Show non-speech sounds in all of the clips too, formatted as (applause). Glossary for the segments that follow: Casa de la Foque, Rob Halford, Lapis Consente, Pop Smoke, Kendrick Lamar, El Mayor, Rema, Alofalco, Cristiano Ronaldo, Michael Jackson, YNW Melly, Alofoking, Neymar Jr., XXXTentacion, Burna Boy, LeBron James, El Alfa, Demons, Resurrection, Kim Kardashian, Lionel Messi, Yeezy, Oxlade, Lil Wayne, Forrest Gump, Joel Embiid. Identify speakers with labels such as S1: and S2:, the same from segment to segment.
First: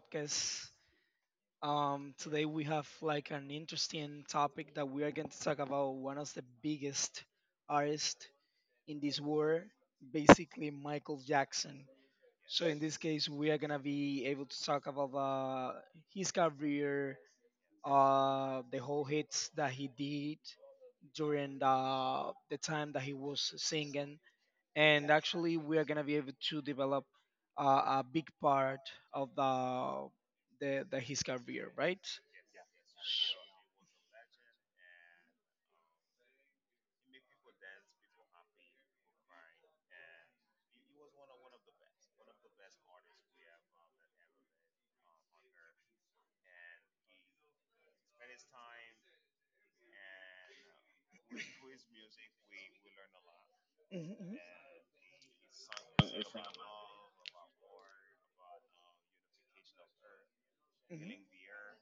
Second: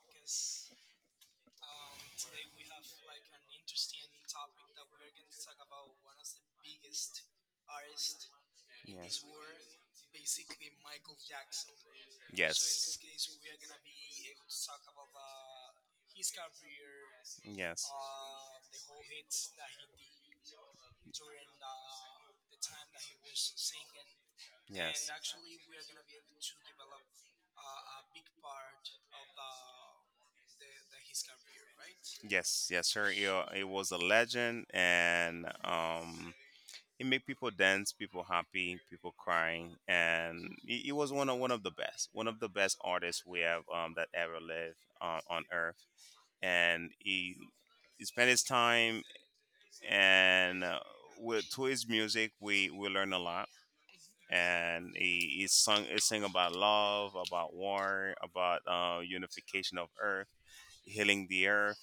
S1: podcast. Today we have like an interesting topic that we are going to talk about one of the biggest artists in this
S2: Yes.
S1: world, basically Michael Jackson. So in
S2: Yes.
S1: this case, we are gonna be able to talk about his career,
S2: Yes.
S1: the whole hits that he did during the time that he was singing, and
S2: Yes.
S1: actually we are going to be able to develop a big part of the his career, right?
S2: Yes. Yes, sir. It, it was a legend, and it made people dance, people happy, people crying, and it was one of the best, one of the best artists we have that ever lived on Earth, and he spent his time and with to his music we learn a lot.
S1: Mhm,
S2: And he sing about
S1: mhm,
S2: love, about war, about unification of earth,
S1: mhm.
S2: healing the earth.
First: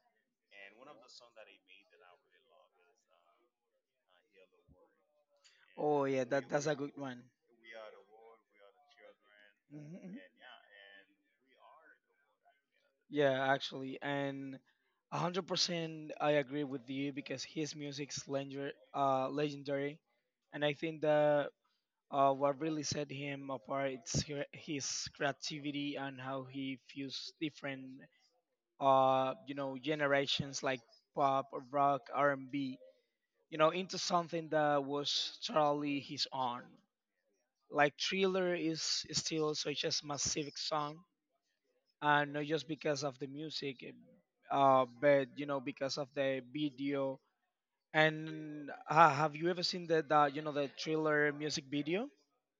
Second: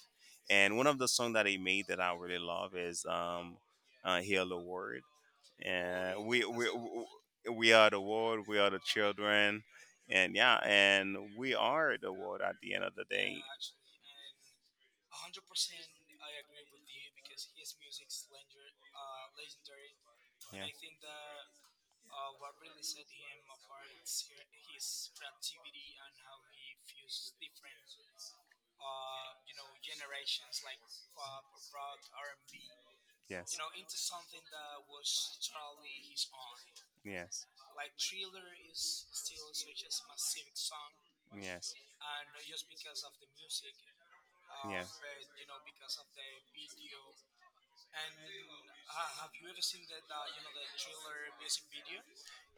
S2: And one of the songs that he made that I really love is "Heal the World."
S1: Oh
S2: And
S1: yeah, that's a good one.
S2: we are the world. We are the children.
S1: Mhm, mhm.
S2: And yeah, and we are the world at the end of the day.
S1: Yeah, actually, and 100% I agree with you because his music's legendary,
S2: Yeah.
S1: and I think that what really set him apart is his creativity and how he fused different generations like pop, rock, R&B, you
S2: Yes.
S1: know, into something that was totally his own.
S2: Yes.
S1: Like Thriller is still such a massive song,
S2: Yes.
S1: and not just because of the music,
S2: Yes.
S1: but, you know, because of the video. And have you ever seen the you know the Thriller music video?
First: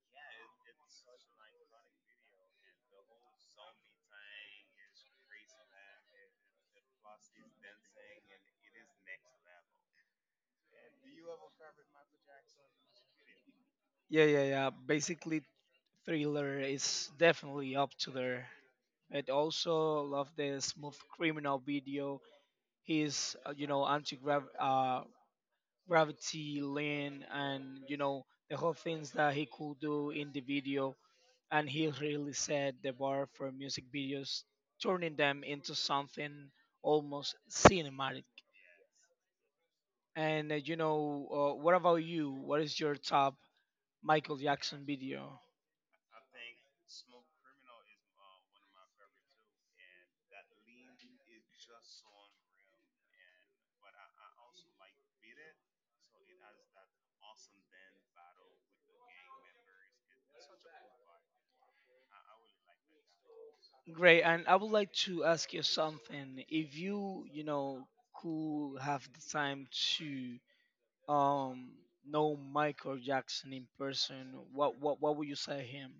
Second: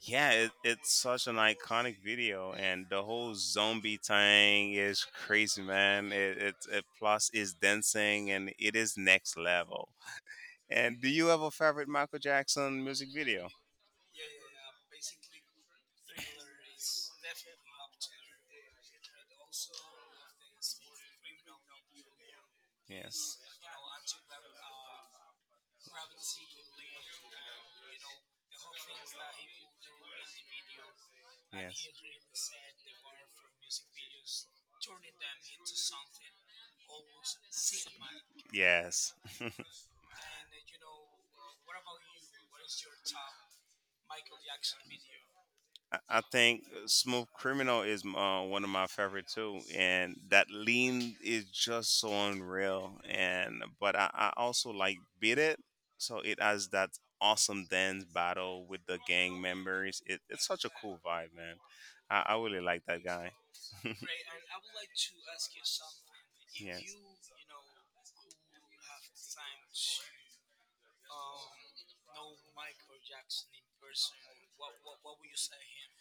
S2: Yeah, it's such an iconic video, and the whole zombie thing is crazy, man. It plus is dancing, and it is next level. And do you have a favorite Michael Jackson music video?
S1: Yeah, yeah, yeah. Basically, Thriller is definitely up to there. And also love the Smooth Criminal video. His
S2: Yes,
S1: anti uh, gravity lane and, you know, the whole things that he could do in the video. And he
S2: yes,
S1: really set the bar for music videos, turning them into something almost cinematic.
S2: yes. (laughs)
S1: And you know, what about you? What is your top Michael Jackson video?
S2: I think Smooth Criminal is one of my favorite too, and that lean is just so unreal. And but I also like Beat It, so it has that awesome dance battle with the gang members. It's such a cool vibe, man. I really like that guy. (laughs)
S1: Great, and I would like to ask you something. If
S2: Yeah.
S1: you, you know, could have the time to um know Michael Jackson in person, what would you say him?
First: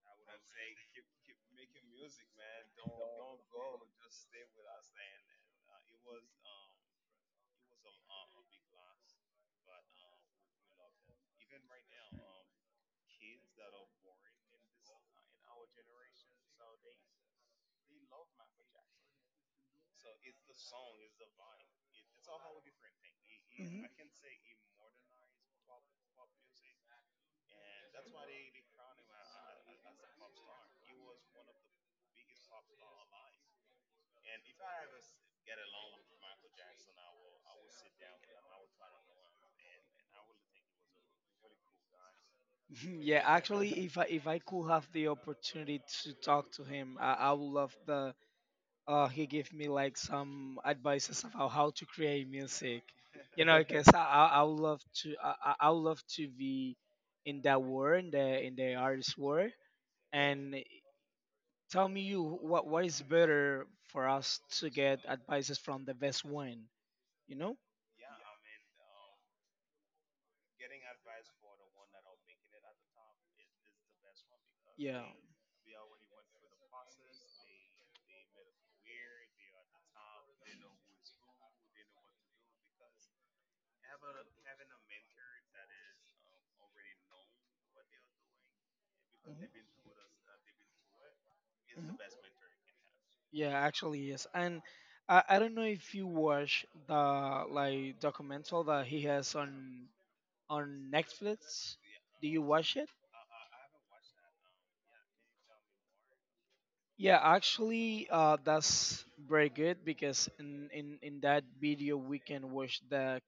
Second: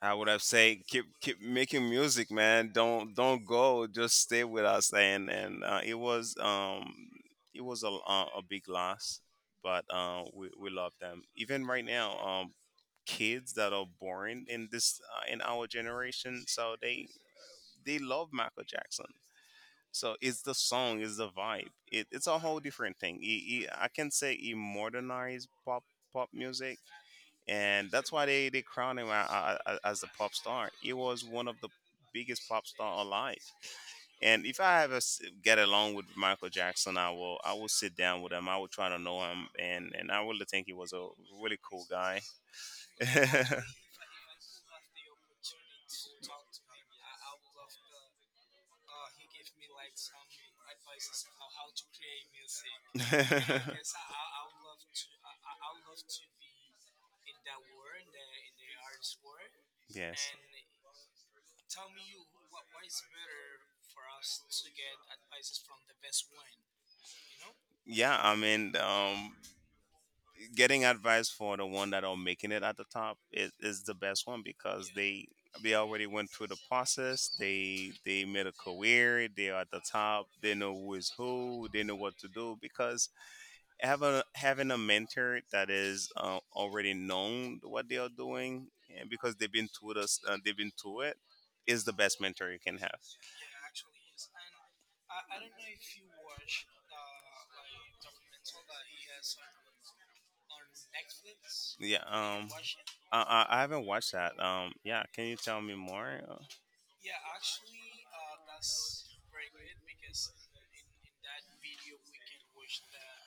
S2: I would have said keep making music, man. Don't go. Just stay with us. And it was a big loss, but we love them. Even right now, kids that are born in this in our generation, so they love Michael Jackson. So it's the song, it's the vibe. It's a whole different thing.
S1: Mhm.
S2: I can say he modernized pop music, and that's why they crowned him as the pop star. He was one of the biggest pop star alive. And if I ever get along with Michael Jackson, I will sit down with him. I will try to know him, and I really think he was a really cool guy.
S1: (laughs)
S2: (laughs)
S1: Yeah, actually, if I could have the opportunity to talk to him, I would love the he gave me like some advices about how to create music. You know, (laughs) because I would love to I would love to be in that world, in the artist world.
S2: Yes.
S1: And tell me you, what is better for us to get advices from the best one, you know?
S2: Yeah, I mean, getting advice for the one that are making it at the top is the best one because
S1: Yeah.
S2: they already went through the process. They made a career, they are at the top, they know who is who, they know what to do. Because having having a mentor that is already known what they are doing, and because
S1: Mhm.
S2: they've been through this they've been through it, is
S1: Is the
S2: the
S1: best
S2: best
S1: mentor
S2: mentor you
S1: you can
S2: can have.
S1: have. Yeah, actually, yes. And I don't know if you watch the like documental that he has on Netflix.
S2: Yeah.
S1: Do you watch it?
S2: I haven't watched that, yeah, can you tell me more?
S1: Yeah, actually, that's very good because in that video we can watch the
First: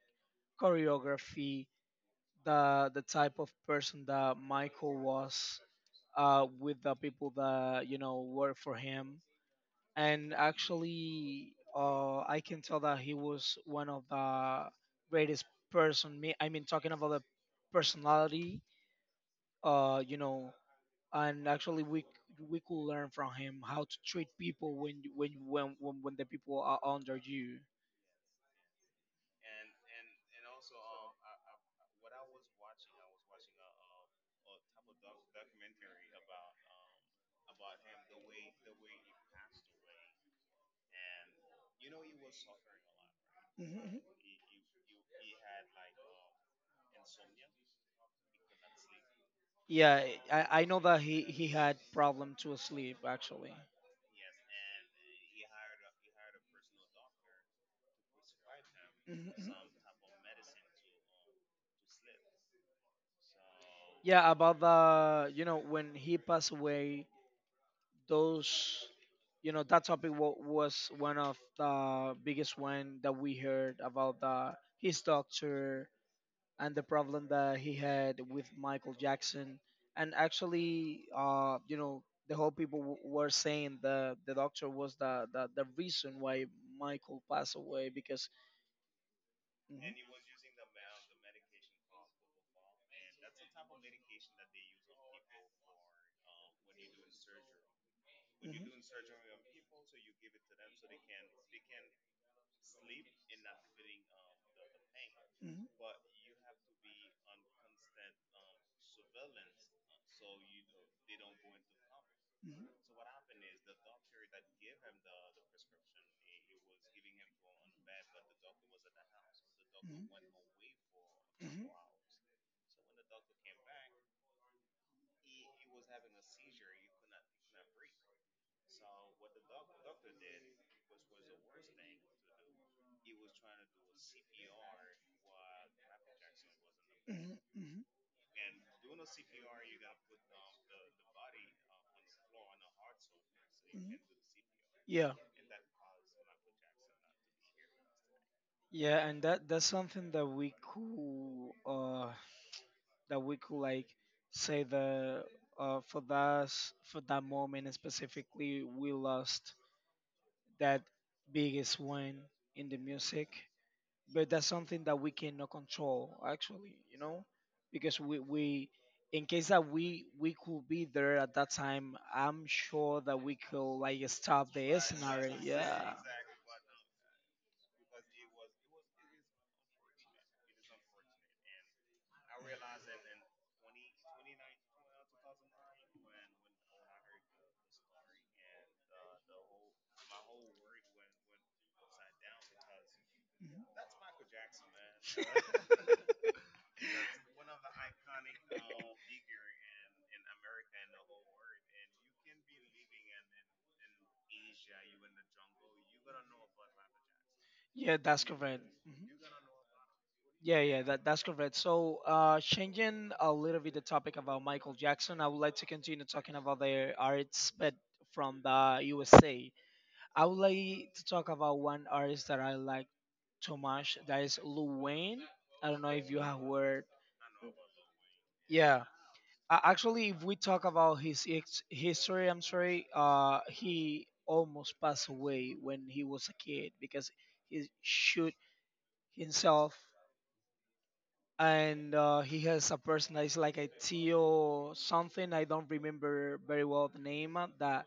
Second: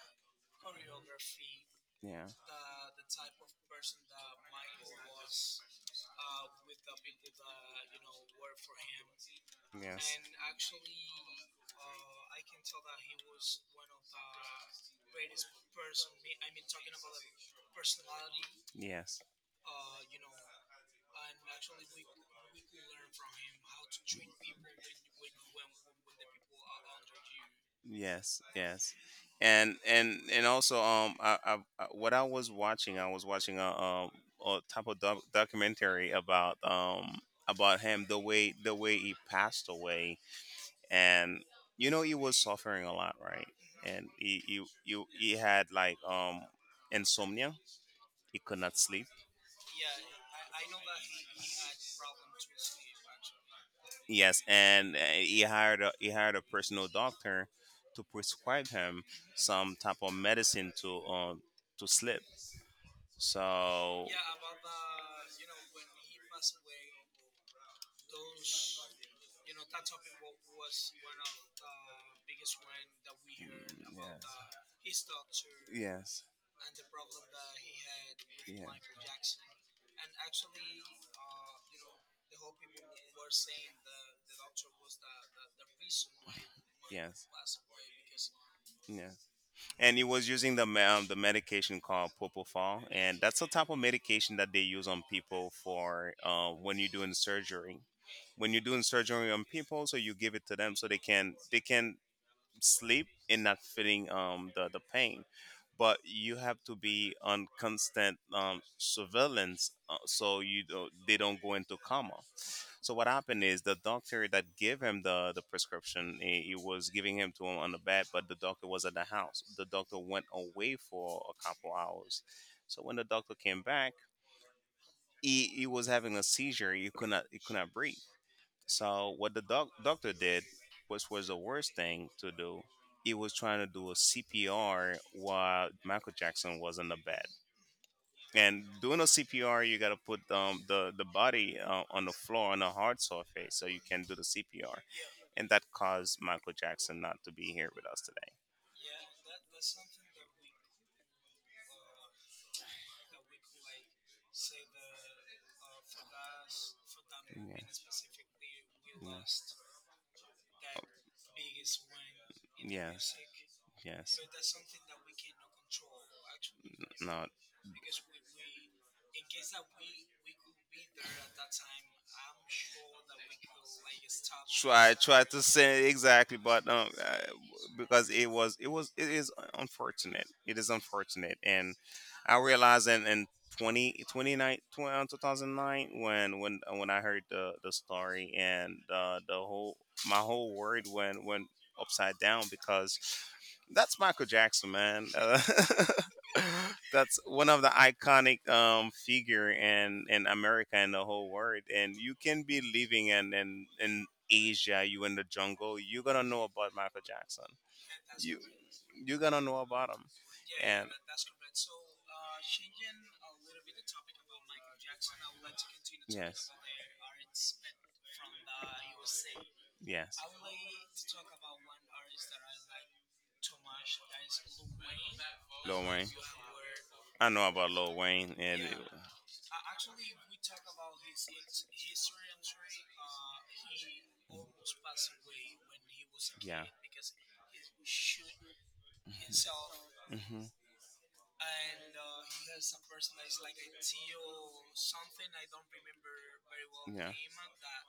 S1: choreography,
S2: yeah.
S1: the type of person that Michael was, with the people that, you know, work for him,
S2: Yes.
S1: and actually, I can tell that he was one of the greatest person me I mean talking about the personality,
S2: Yes,
S1: you know. And actually, we could learn from him how to treat people when the people are under you.
S2: yes, yes, and also, I what I was watching a type of documentary about him, the way he passed away, and you know he was suffering a lot, right?
S1: Mhm.
S2: And he had like insomnia, he could not sleep.
S1: Yeah, I know that he had problem to sleep, actually.
S2: Yes, and he hired he hired a personal doctor to prescribe him
S1: Mhm.
S2: some type of medicine to sleep. So
S1: Yeah, about the, you know, when he passed away, those, you know, that topic was one of the biggest one that we heard about the his
S2: yes,
S1: doctor
S2: yes,
S1: and the problem that he had with Michael
S2: yeah,
S1: Jackson. And actually, you know, the whole people were saying the doctor was the reason why Michael
S2: yes,
S1: passed away because
S2: yeah.
S1: Mhm,
S2: And he was using the the medication called propofol, and that's a type of medication that they use on people for when you're doing surgery. When you're
S1: mhm,
S2: doing surgery on people, so you give it to them so they can sleep and not feeling the pain. But you have to be on constant surveillance, so you don't, they don't go into coma.
S1: mhm,
S2: So what happened is the doctor that gave him the prescription, he was giving him to him on the bed, but the doctor was at the house. The
S1: mhm,
S2: doctor
S1: mhm.
S2: went away for a
S1: Mhm.
S2: couple hours. So when the doctor came back, he was having a seizure. He could not breathe. So what the doctor did, which was the worst thing to do, he was trying to do a CPR while Michael Jackson was in the bed.
S1: Mhm. Mhm.
S2: And doing a CPR, you got to put the body on the floor on a hard surface so you
S1: Mhm.
S2: can do the CPR.
S1: Yeah.
S2: And that caused Michael Jackson not to be here with us today.
S1: Yeah, and that's something that we could that we could like say that, for for that moment specifically, we
S2: Yeah.
S1: lost that biggest one in the
S2: Yeah.
S1: music.
S2: Yes. Yes.
S1: But that's something that we cannot control, actually, you
S2: No,
S1: know, because we, in case that we could be there at that time, I'm sure that we could like stop the
S2: try this. Try
S1: scenario,
S2: to say
S1: yeah.
S2: exactly, but because it is unfortunate, it is unfortunate. And I realized in 20 29 2009 when I heard the story, and the whole my whole world went upside down because
S1: (laughs) Mhm.
S2: that's Michael Jackson, man. (laughs) That's one of the iconic figure in America and the whole world. And you can be living in Asia, you in the jungle, you're gonna know about Michael Jackson.
S1: Yeah, that's
S2: You
S1: correct.
S2: you're
S1: Mhm.
S2: gonna know about him.
S1: Yeah, yeah,
S2: And
S1: that's correct. So, changing a little bit the topic about Michael Jackson, I would like to continue
S2: yes,
S1: talking
S2: yes.
S1: about the arts, but from the USA. I would like to talk about one artist that I like, Tomash, that is Lil Wayne. I don't
S2: Lil
S1: know
S2: Wayne.
S1: if you have heard.
S2: I know about Lil Wayne. And
S1: Yeah. Actually, if we talk about his history, I'm sorry. He almost passed away when he was a
S2: yeah.
S1: kid because he shoot himself,
S2: Mhm. Hmm.
S1: and he has a person that is like a Tio something. I don't remember very well the
S2: Yeah.
S1: name, that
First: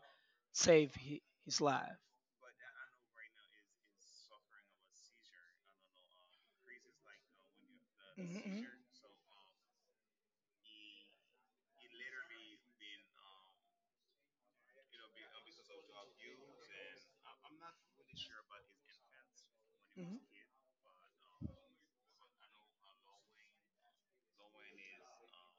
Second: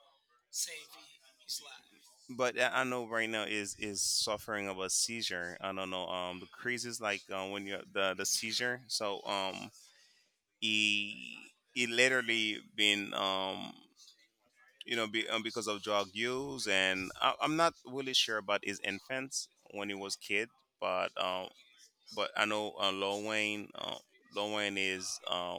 S1: saved his life.
S2: But I know right now is suffering of a seizure. I don't know. The craziest like when you
S1: Mhm,
S2: the
S1: mhm.
S2: seizure. So he literally been you know be, because of drug use, and I'm not really sure about his infants when he was
S1: Mhm.
S2: kid, but I know Lil Wayne. Lil Wayne is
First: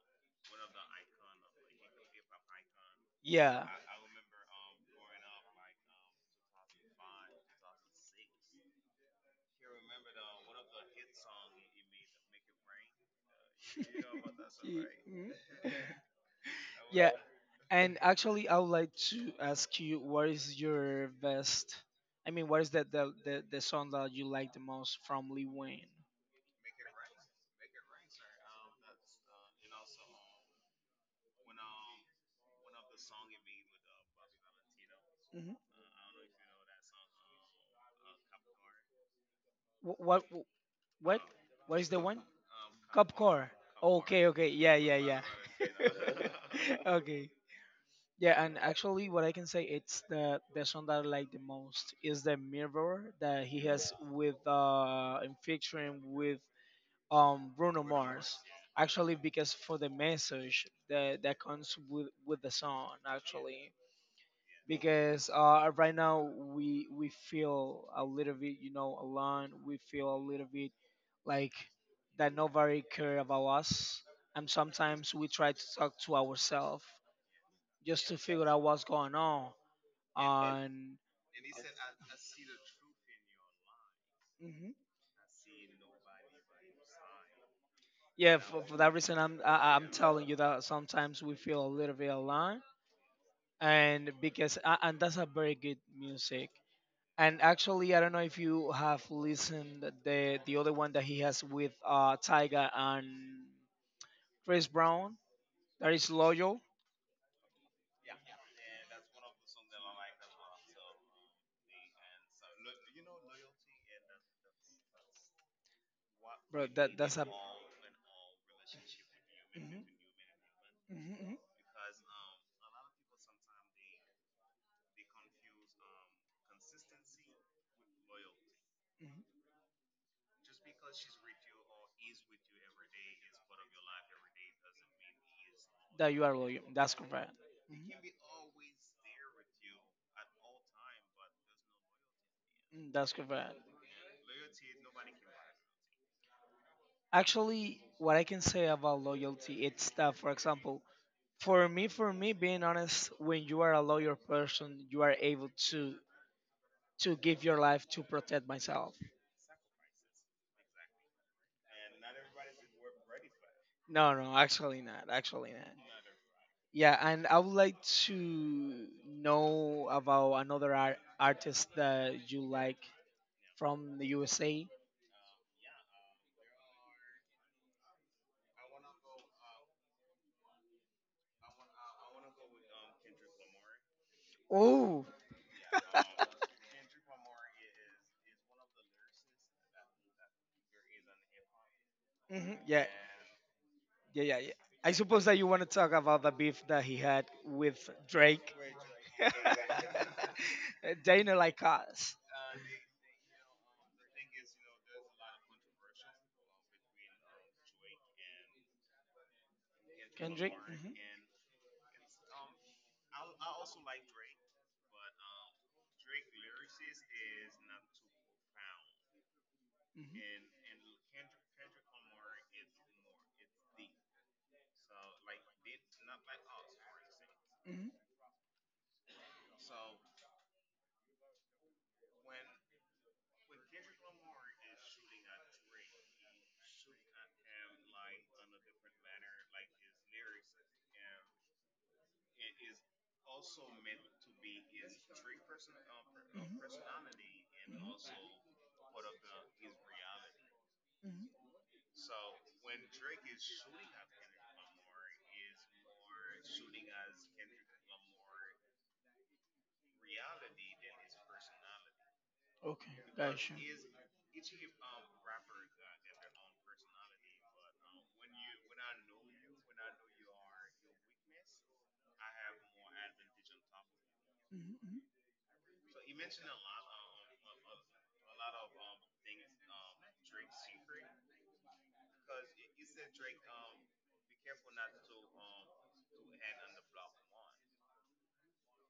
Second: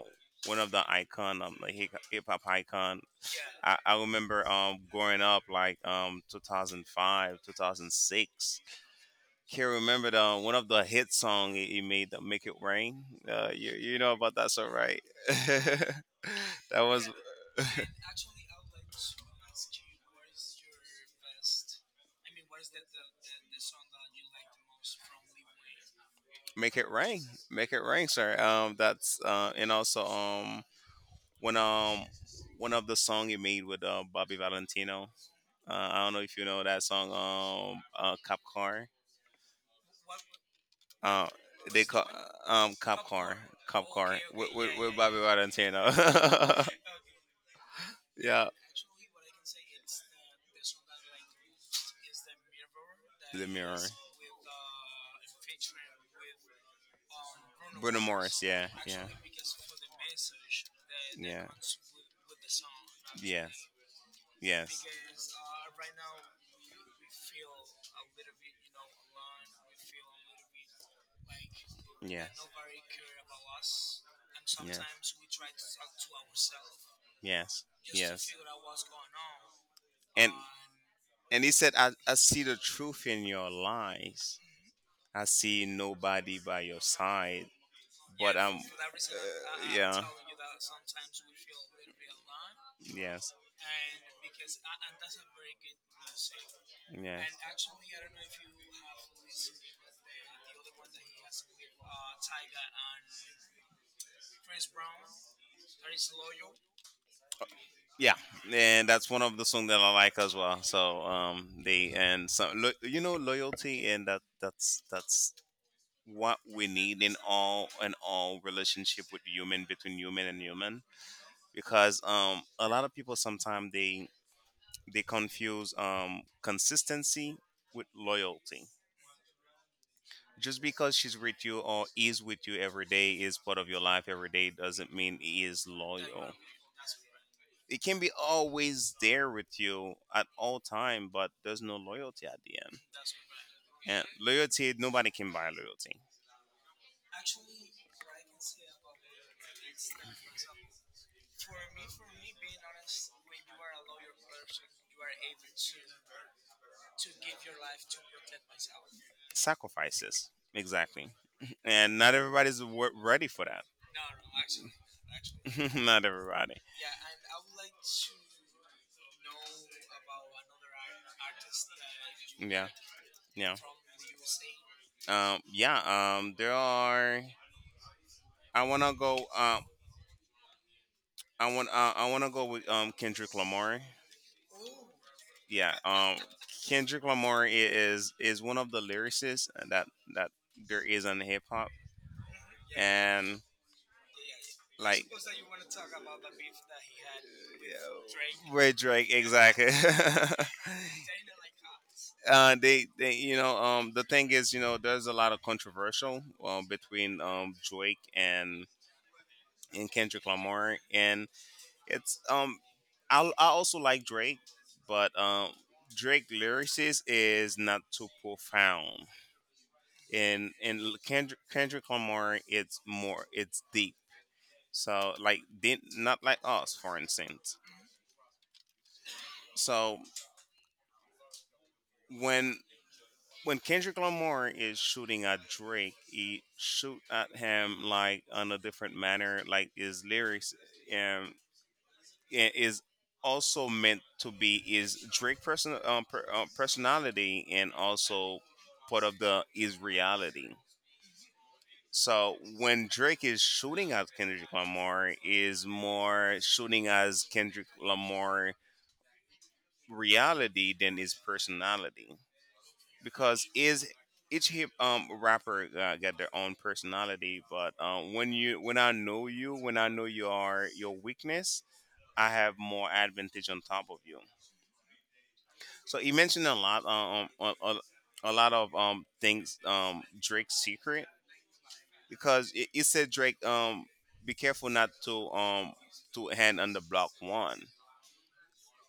S2: one of the icon, like hip hop icon.
S1: Yeah.
S2: I remember growing up, like 2005, 2006. Can't remember the one of the hit song he made, the "Make It Rain." You know about that, so right?
S1: Mhm.
S2: (laughs)
S1: (laughs)
S2: That was
S1: Yeah, and actually, I would like to ask you, what is your best? I mean, what is that the song that you like the most from Lee Wayne?
S2: "Make It Rain," "Make It Rain," sir. That's and also one um one of the song he made with Bobby Valentino.
S1: Hmm.
S2: I don't know if you know that song. Cop Car.
S1: What what what
S2: Uh,
S1: what
S2: they
S1: is the
S2: call
S1: one?
S2: Cop Car.
S1: Copcore.
S2: Cop Car
S1: Okay, okay. Yeah,
S2: with
S1: yeah,
S2: Bobby
S1: yeah.
S2: Valentino. (laughs)
S1: (laughs) Okay. Yeah,
S2: Yeah,
S1: and actually, what I can say, it's the song that I like the most is the mirror
S2: the
S1: that he
S2: mirror.
S1: has with, in featuring with, Bruno
S2: Bruno
S1: Mars.
S2: Morris, yeah, yeah,
S1: Actually, because for the message that
S2: yeah,
S1: comes with the song,
S2: yeah,
S1: actually.
S2: yes,
S1: Because, right now we feel a little bit, you know, alone, we feel a little bit like
S2: yeah,
S1: that nobody
S2: yeah,
S1: care about us, and sometimes we try to talk to ourselves
S2: yes,
S1: just to
S2: yes.
S1: figure out what's going on
S2: And
S1: and
S2: and he said, I see the truth in your lies.
S1: mhm.
S2: I see nobody by your side. But
S1: Yeah, for that reason I'm
S2: yeah,
S1: telling you that sometimes we feel a little bit alone.
S2: yes,
S1: And because and that's a very good music.
S2: yes.
S1: And actually, I don't know if you have listened the other one that he has with, Tyga and Chris Brown, that is Loyal.
S2: Yeah, and that's one of the song that I like as well. So they and some you know, loyalty, and that's what we
S1: Bro, that
S2: need in
S1: that's a
S2: all relationship, with human
S1: hmm,
S2: between human and human.
S1: continue. Hmm, hmm,
S2: Because a lot of people sometimes they confuse consistency with loyalty.
S1: hmm.
S2: Just because she's with you or is with you every day, is part of your life every day, doesn't mean he is
S1: That loyal, you
S2: loyal.
S1: are loyal. That's correct. It
S2: It can be
S1: hmm.
S2: always there with you at all time, but there's no loyalty at the end.
S1: Mm. That's correct.
S2: And loyalty, nobody can buy loyalty.
S1: Actually, what I can say about loyalty, it's that, for example, for me, being honest, when you are a loyal person, you are able to give your life to protect myself.
S2: Sacrifices, exactly. (laughs) And not everybody's ready for that.
S1: No, no, actually not. Actually not.
S2: (laughs) Not everybody.
S1: Yeah, and I would like to know about another artist that you
S2: Yeah,
S1: like
S2: yeah.
S1: from the USA.
S2: Yeah there are, i want to go um I want to go with Kendrick Lamar.
S1: Oh,
S2: Yeah, Kendrick Lamar is is one of the lyricists that that there is in hip hop.
S1: hmm. Yeah,
S2: And
S1: yeah, yeah, yeah. I
S2: like
S1: suppose that you want to talk about the beef that he had with Drake.
S2: Ray Drake, exactly.
S1: (laughs)
S2: (laughs)
S1: Dana like us.
S2: They you know the thing is, you know, there's a lot of controversial between Drake and Kendrick
S1: Kendrick.
S2: Lamar.
S1: Hmm,
S2: And it's I also like Drake, but Drake lyricist is not too profound,
S1: hmm, hmm.
S2: and Kendrick Lamar, it's more, it's deep. So like did not like us, for instance. So when when Kendrick Lamar is shooting at Drake, he shoot at him like on a different manner. Like his lyrics, um, is also meant to be is Drake person
S1: Mhm.
S2: personality, and
S1: Mhm.
S2: also part of the is reality.
S1: Mhm.
S2: So when Drake is shooting at Kendrick Lamar, is more shooting as Kendrick Lamar reality than his personality.
S1: Okay,
S2: Because
S1: gotcha.
S2: is each hip rapper got their own personality. But when you when I know you, when I know your weakness, I have more advantage on top of you.
S1: Mhm.
S2: So you mentioned a lot, a lot of things, Drake's secret. Because it said Drake, be careful not to to hand on the block one.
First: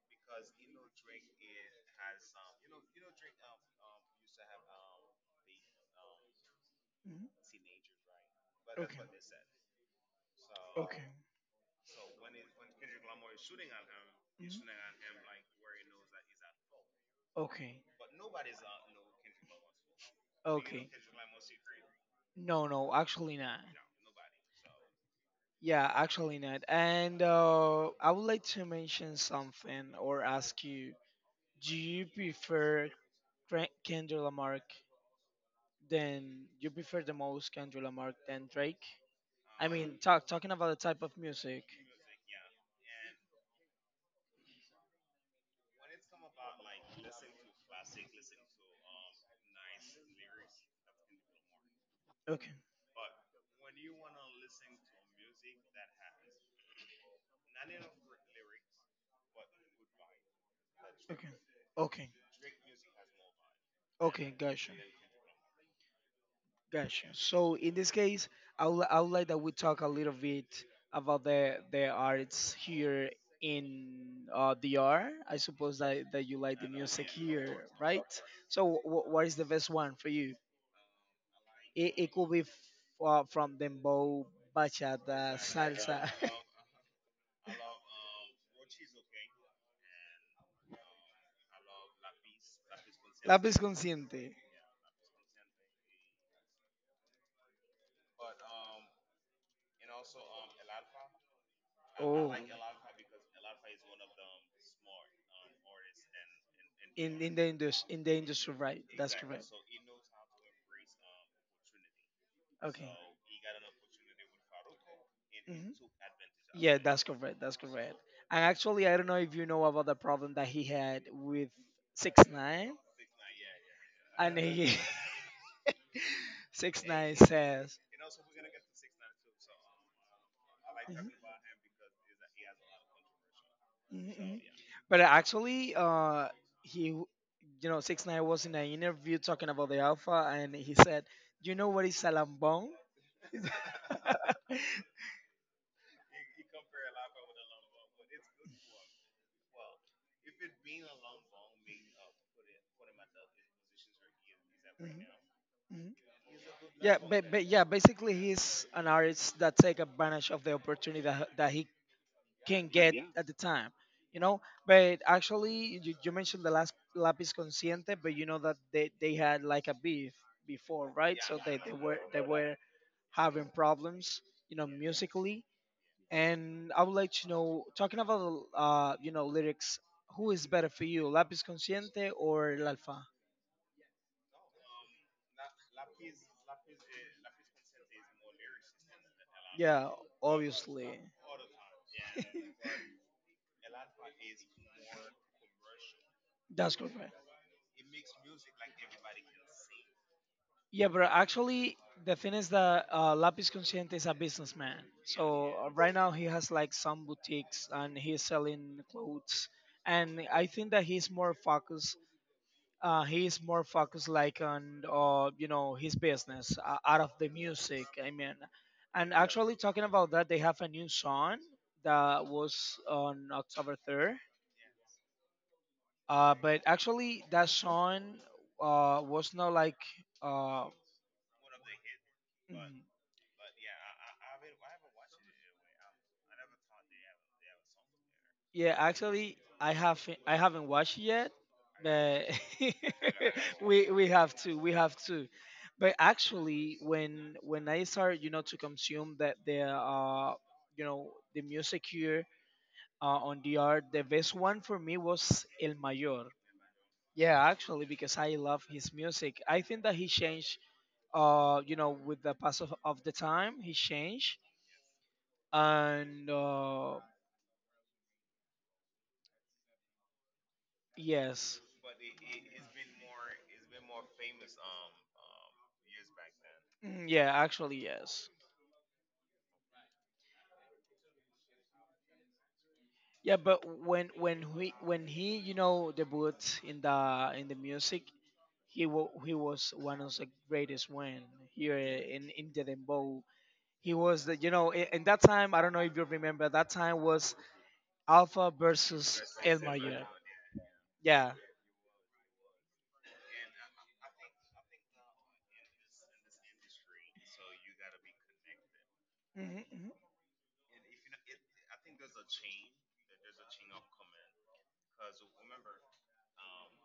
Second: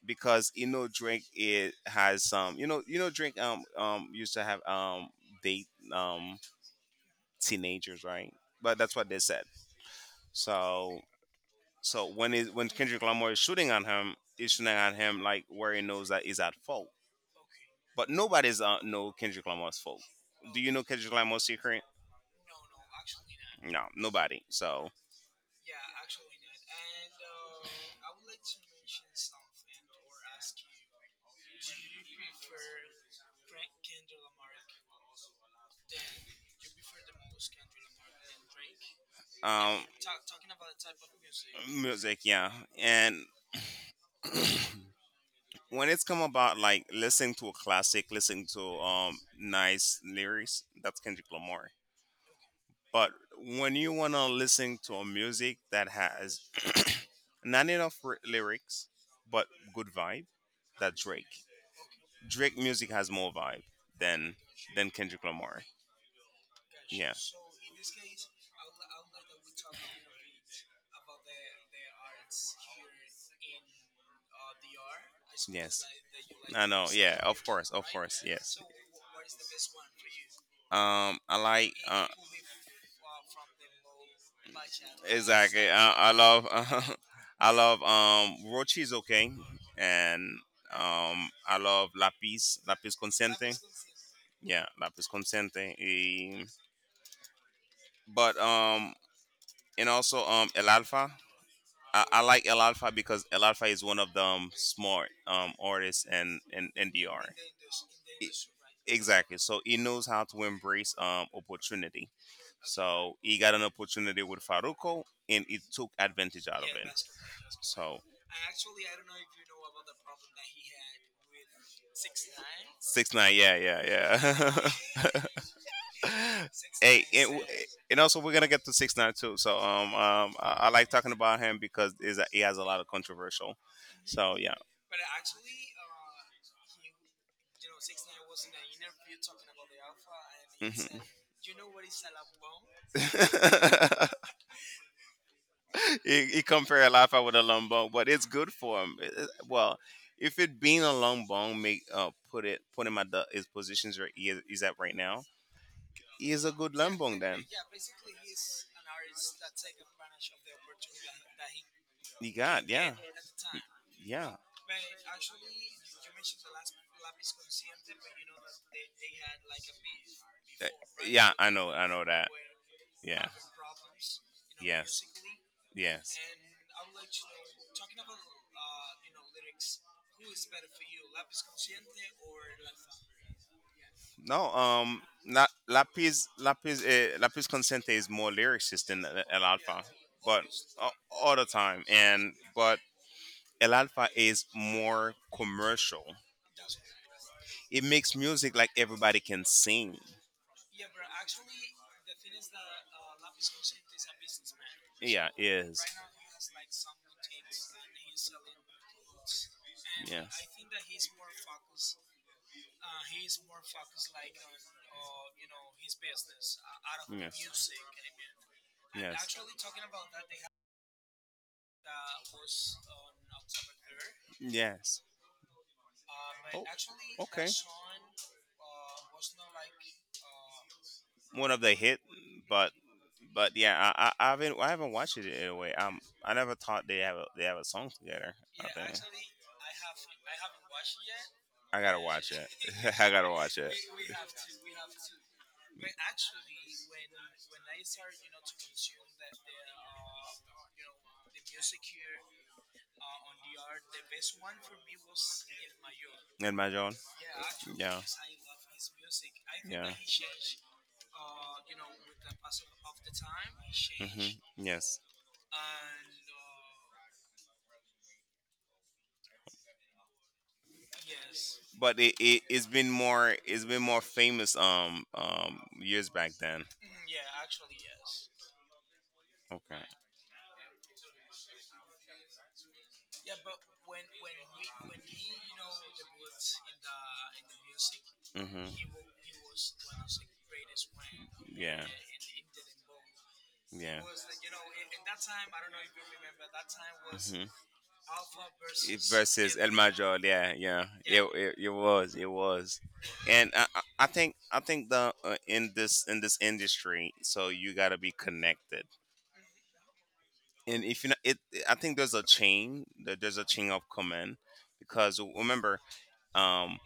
S2: Because you know Drake, it has some, you know, you know Drake used to have date um
S1: Mhm.
S2: teenagers, right, but that's
S1: Okay.
S2: what they said. So
S1: Okay.
S2: so when it when Kendrick Lamar is shooting on him, is shooting on him
S1: Mhm.
S2: like where he knows that he's at fault.
S1: Okay. Do you
S2: But nobody's know Kendrick Lamar's fault.
S1: know?
S2: Do you know
S1: Okay.
S2: Kendrick Lamar's secret?
S1: No, no, actually not.
S2: No, nobody. So,
S1: Yeah, actually not. And I would like to mention something or ask you: do you prefer Kendrick Lamar, than you prefer the most Kendrick Lamar than Drake? I
S2: um,
S1: mean, talking about the type of music.
S2: music, yeah. And when it's come about like listening to a classic, listening to nice lyrics, that's Kendrick Lamar.
S1: Okay.
S2: But when you wanna listen to a music that has (clears throat) not enough lyrics but good vibe, that's
S1: Okay.
S2: Drake.
S1: Okay.
S2: Drake music has more vibe
S1: Okay.
S2: than
S1: Gotcha.
S2: than Kendrick Lamar.
S1: Gotcha.
S2: Yeah.
S1: So in this case, I would like that we talk a little bit about the arts here in, DR. I suppose
S2: Yes.
S1: that, that you like
S2: I
S1: the
S2: know.
S1: music
S2: Yeah. Of
S1: here,
S2: course. Of
S1: right?
S2: course. Yes.
S1: So what is the best one for you?
S2: I like.
S1: It, it could be f- uh, from dembow, bachata,
S2: Exactly. I,
S1: salsa,
S2: I
S1: (laughs)
S2: love. (laughs) I love. Rochi is okay, and I love Lapis. Lapis Consente.
S1: lápiz consciente.
S2: Yeah, Lapis Consente. But and also El Alfa. I
S1: Oh,
S2: like El Alfa because El Alfa is one of the smart artists and in NDR.
S1: in the
S2: E-
S1: industry, right? That's
S2: Exactly.
S1: correct.
S2: So he knows how to embrace opportunity.
S1: Okay.
S2: So he got an opportunity with Faruko and he
S1: Mhm.
S2: took advantage out of
S1: Yeah,
S2: it.
S1: that's correct. That's correct.
S2: So
S1: And actually, I don't know if you know about the problem that he had with 6ix9ine,
S2: six nine. Yeah, yeah,
S1: and he
S2: yeah. (laughs)
S1: (laughs) six
S2: Hey,
S1: nine
S2: and,
S1: says,
S2: and also we're gonna get to six nine too. So I like
S1: mhm,
S2: talking about him because is he has a lot of controversial.
S1: mhm,
S2: So
S1: mhm.
S2: yeah.
S1: But actually, he, you know, 6ix9ine was in an interview talking about the Alpha, and he said,
S2: Mhm.
S1: "You know what is salambong?"
S2: (laughs)
S1: (laughs)
S2: He compare Alafa with a long bone, but it's good for him. Well, if it being a long bone make put him at the his positions where he is, he's at right
S1: Mhm,
S2: now,
S1: mhm.
S2: he is a good long
S1: Yeah,
S2: bone
S1: but
S2: then.
S1: yeah, basically he's an artist that take advantage of the opportunity that, that he
S2: He
S1: can
S2: got,
S1: get.
S2: yeah,
S1: Yeah, at the time, you
S2: yeah.
S1: know. But actually, you mentioned the last Lapis Consciente, but you know that they had like a beef
S2: Uh,
S1: before, right?
S2: yeah,
S1: So,
S2: I know, I know
S1: they
S2: that.
S1: were
S2: Yeah,
S1: having problems, you know,
S2: yes,
S1: musically.
S2: yes.
S1: And I would like to know, talking about, you know, lyrics, who is better for you, Lapis Consciente or El Alfa?
S2: No, Lapis Consente is more lyricist than El Alfa,
S1: Yeah,
S2: but
S1: obviously,
S2: all the time. And but El Alfa is more commercial.
S1: that's correct.
S2: It makes music like everybody can sing.
S1: Yeah, but actually, the thing is that, Lapis Consciente is a businessman.
S2: Yeah,
S1: So,
S2: is.
S1: right now he has like some boutiques and he's selling clothes. And
S2: Yeah.
S1: I think that he's more focused. He's more focused like on, you know, his business out of the
S2: Yes.
S1: music, I mean. And
S2: Yes.
S1: actually, talking about that, they have a new song that was on October 3rd.
S2: Yes.
S1: But
S2: Oh,
S1: actually,
S2: okay.
S1: that song was not like uh,
S2: One of the hit, but but yeah, I haven't watched it in a way. I never thought they have a song together. I
S1: Yeah,
S2: think.
S1: actually, I haven't watched it yet,
S2: I gotta
S1: but
S2: watch it. (laughs) I gotta watch
S1: (laughs)
S2: it.
S1: we have to, we have to. But actually, when I started, you know, to consume that the you know the music here, on the art, the best one for me was El Mayor.
S2: And my John.
S1: Yeah, actually,
S2: Yeah.
S1: because I love his music. I think
S2: Yeah.
S1: that he changed. You know, with the pass of the time, he
S2: Hmm.
S1: changed,
S2: Yes,
S1: and yes.
S2: but it's been more famous years back then.
S1: Mm. Yeah, actually, yes.
S2: Okay.
S1: Yeah, but when he you know debuted in the music,
S2: Hmm.
S1: he he was one of the greatest one here
S2: Yeah.
S1: in the dembow. He
S2: Yeah.
S1: was the in that time I don't know if you remember that time was
S2: Mhm.
S1: Alpha
S2: It
S1: versus
S2: versus
S1: El
S2: El
S1: Mayor.
S2: Major, yeah, yeah, it,
S1: Yeah.
S2: it, it was, it was, And I think the in this industry, so you gotta be connected.
S1: hmm hmm
S2: And if you know it, I think there's a chain of command, because remember um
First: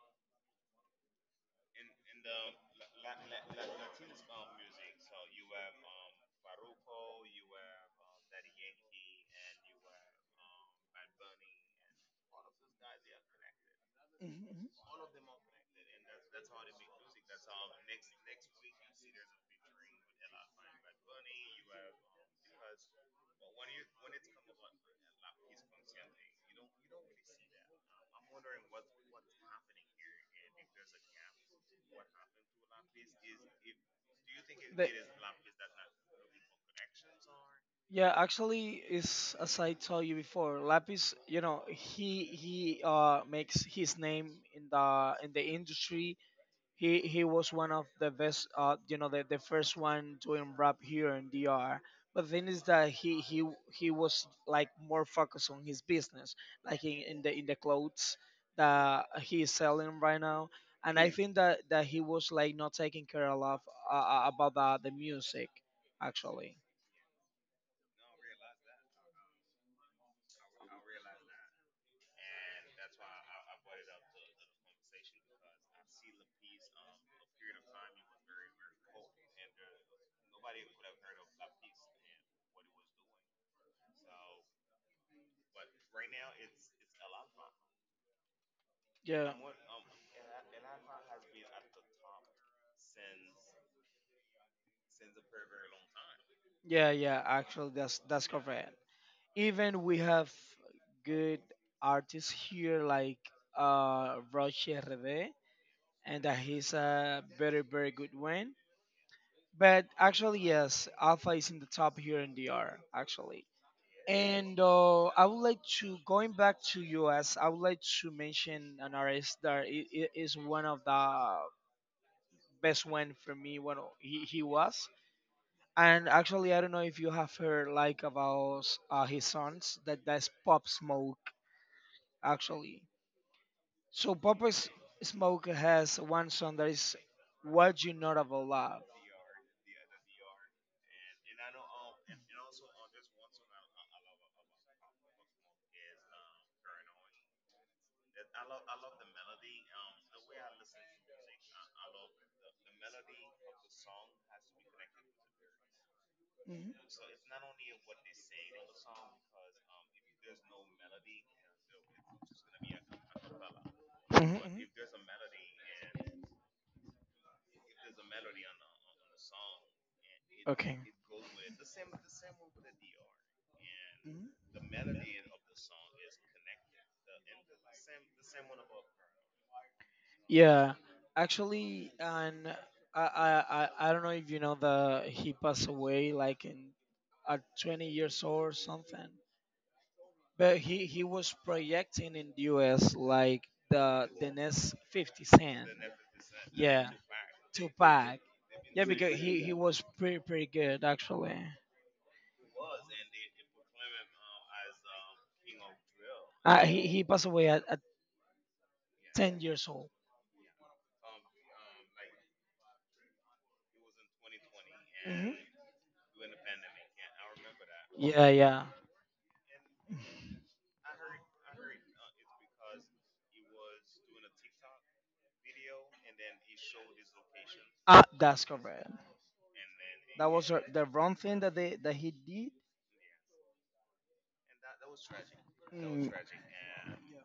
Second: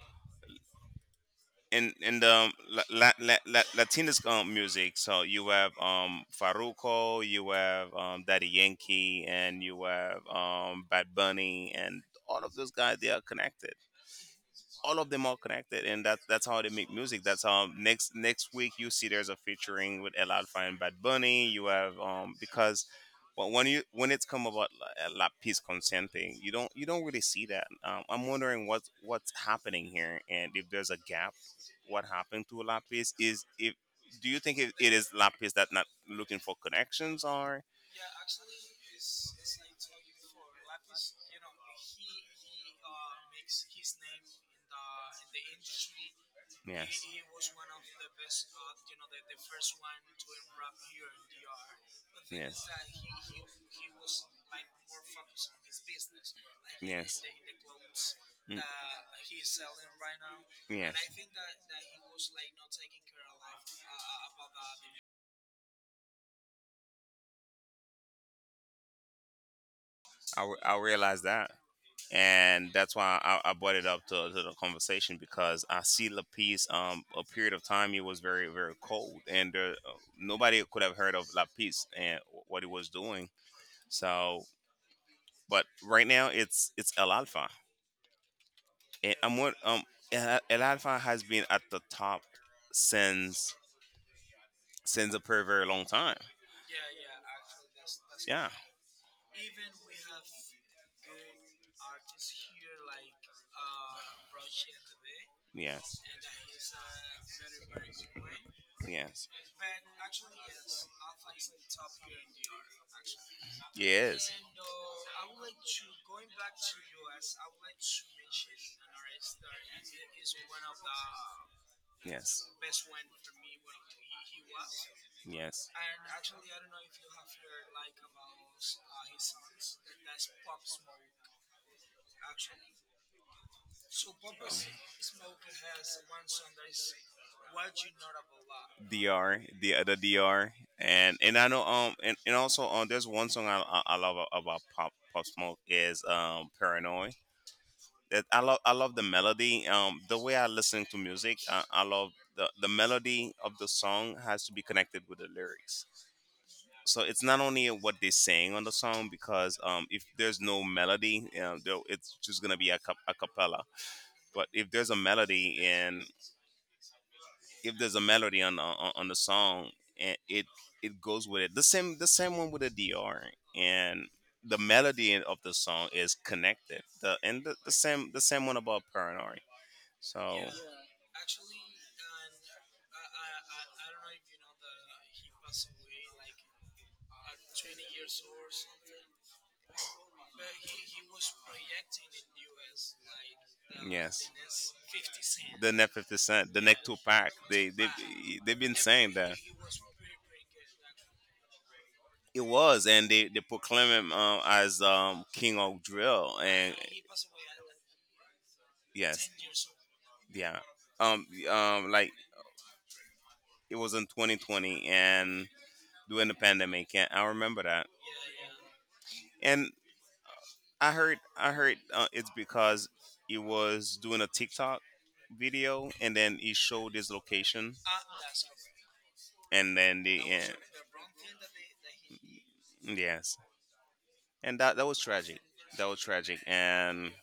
S2: in the latinas music, so you have Faruco, you have Daddy Yankee, and you have Bad Bunny, and all of those guys, they are connected.
S1: hmm
S2: All of them are connected, and that's how they make music. That's how next week you see there's a featuring with El Alfa and Bad Bunny. You have because, well, when you when it's come about La Piece Consenting, you don't really see that. I'm wondering what's happening here, and if there's a gap, what happened to La Piece is, if, do you think it,
S1: The,
S2: it is La Piece that not looking for connections? Or
S1: Yeah, actually, is as I told you before, Lapis. You know, he makes his name in the industry. He
S2: yes,
S1: he was one of the best. You know, the first one doing rap here in DR. But thing is
S2: yes.
S1: that he was like more focused on his business, like
S2: Yes.
S1: in the clothes
S2: Mm.
S1: that he is selling right now.
S2: Yes.
S1: And I think that that he was like not taking care a lot about the music, actually.
S2: I realize that. And that's why I brought it up to the conversation, because I see Lapis. A period of time he was very very cold, and there, nobody could have heard of Lapis and what he was doing. So, but right now it's El Alfa, and
S1: Yeah.
S2: I'm what El Alfa has been at the top since since a very very long time.
S1: Yeah, yeah, actually that's
S2: Yeah.
S1: correct. Even we have good artists here like Roche RD,
S2: Yes.
S1: and that he's a very very good one.
S2: Yes. Yes.
S1: But actually yes, Alpha is in the top here in the actually.
S2: Yes.
S1: And I would like to going back to US, I would like to mention an artist that is one of the best one for me when he was.
S2: Yes.
S1: And actually, I don't know if you have heard like about his sons. That that's Pop Smoke actually. So Smoke has one song that is "What You Know About Love."
S2: Dr. The other Dr. And I know, and also, there's one song I love about Pop Smoke is, Paranoid. I love the melody. The way I listen to music, I love, the melody of the song has to be connected with the lyrics.
S1: Mhm.
S2: So it's not only what they're saying on the song, because if there's no melody, it's just gonna be a, a cappella.
S1: Mhm,
S2: But
S1: mhm.
S2: if there's a melody, and if there's a melody on on the song, and it
S1: Okay.
S2: it goes with it. The same one with the DR, and
S1: Mhm.
S2: the melody of the song is connected. The and the, the same one about paranoid. So
S1: Yeah, actually, and I don't know if you know that he passed away like in at 20 years old or something. But he was projecting in the U.S. like the
S2: yes,
S1: next 50 Cent.
S2: the net fifty cent, the neck
S1: Yeah,
S2: two pack. They they
S1: Tupac.
S2: they've been
S1: Yeah,
S2: saying
S1: because
S2: that
S1: he was pretty pretty good actually.
S2: it was, and they proclaim him, as king of drill. And
S1: He passed away at
S2: yes,
S1: 10 years old.
S2: yeah, like, it was in 2020
S1: hmm
S2: and during the pandemic. And I remember that.
S1: Yeah, yeah.
S2: And I heard it's because he was doing a TikTok video, and then he showed his location
S1: Ah, that's correct.
S2: and then the
S1: That was
S2: end.
S1: the wrong thing that they that he did.
S2: Yes, and that was tragic. That was
S1: Mm,
S2: tragic, and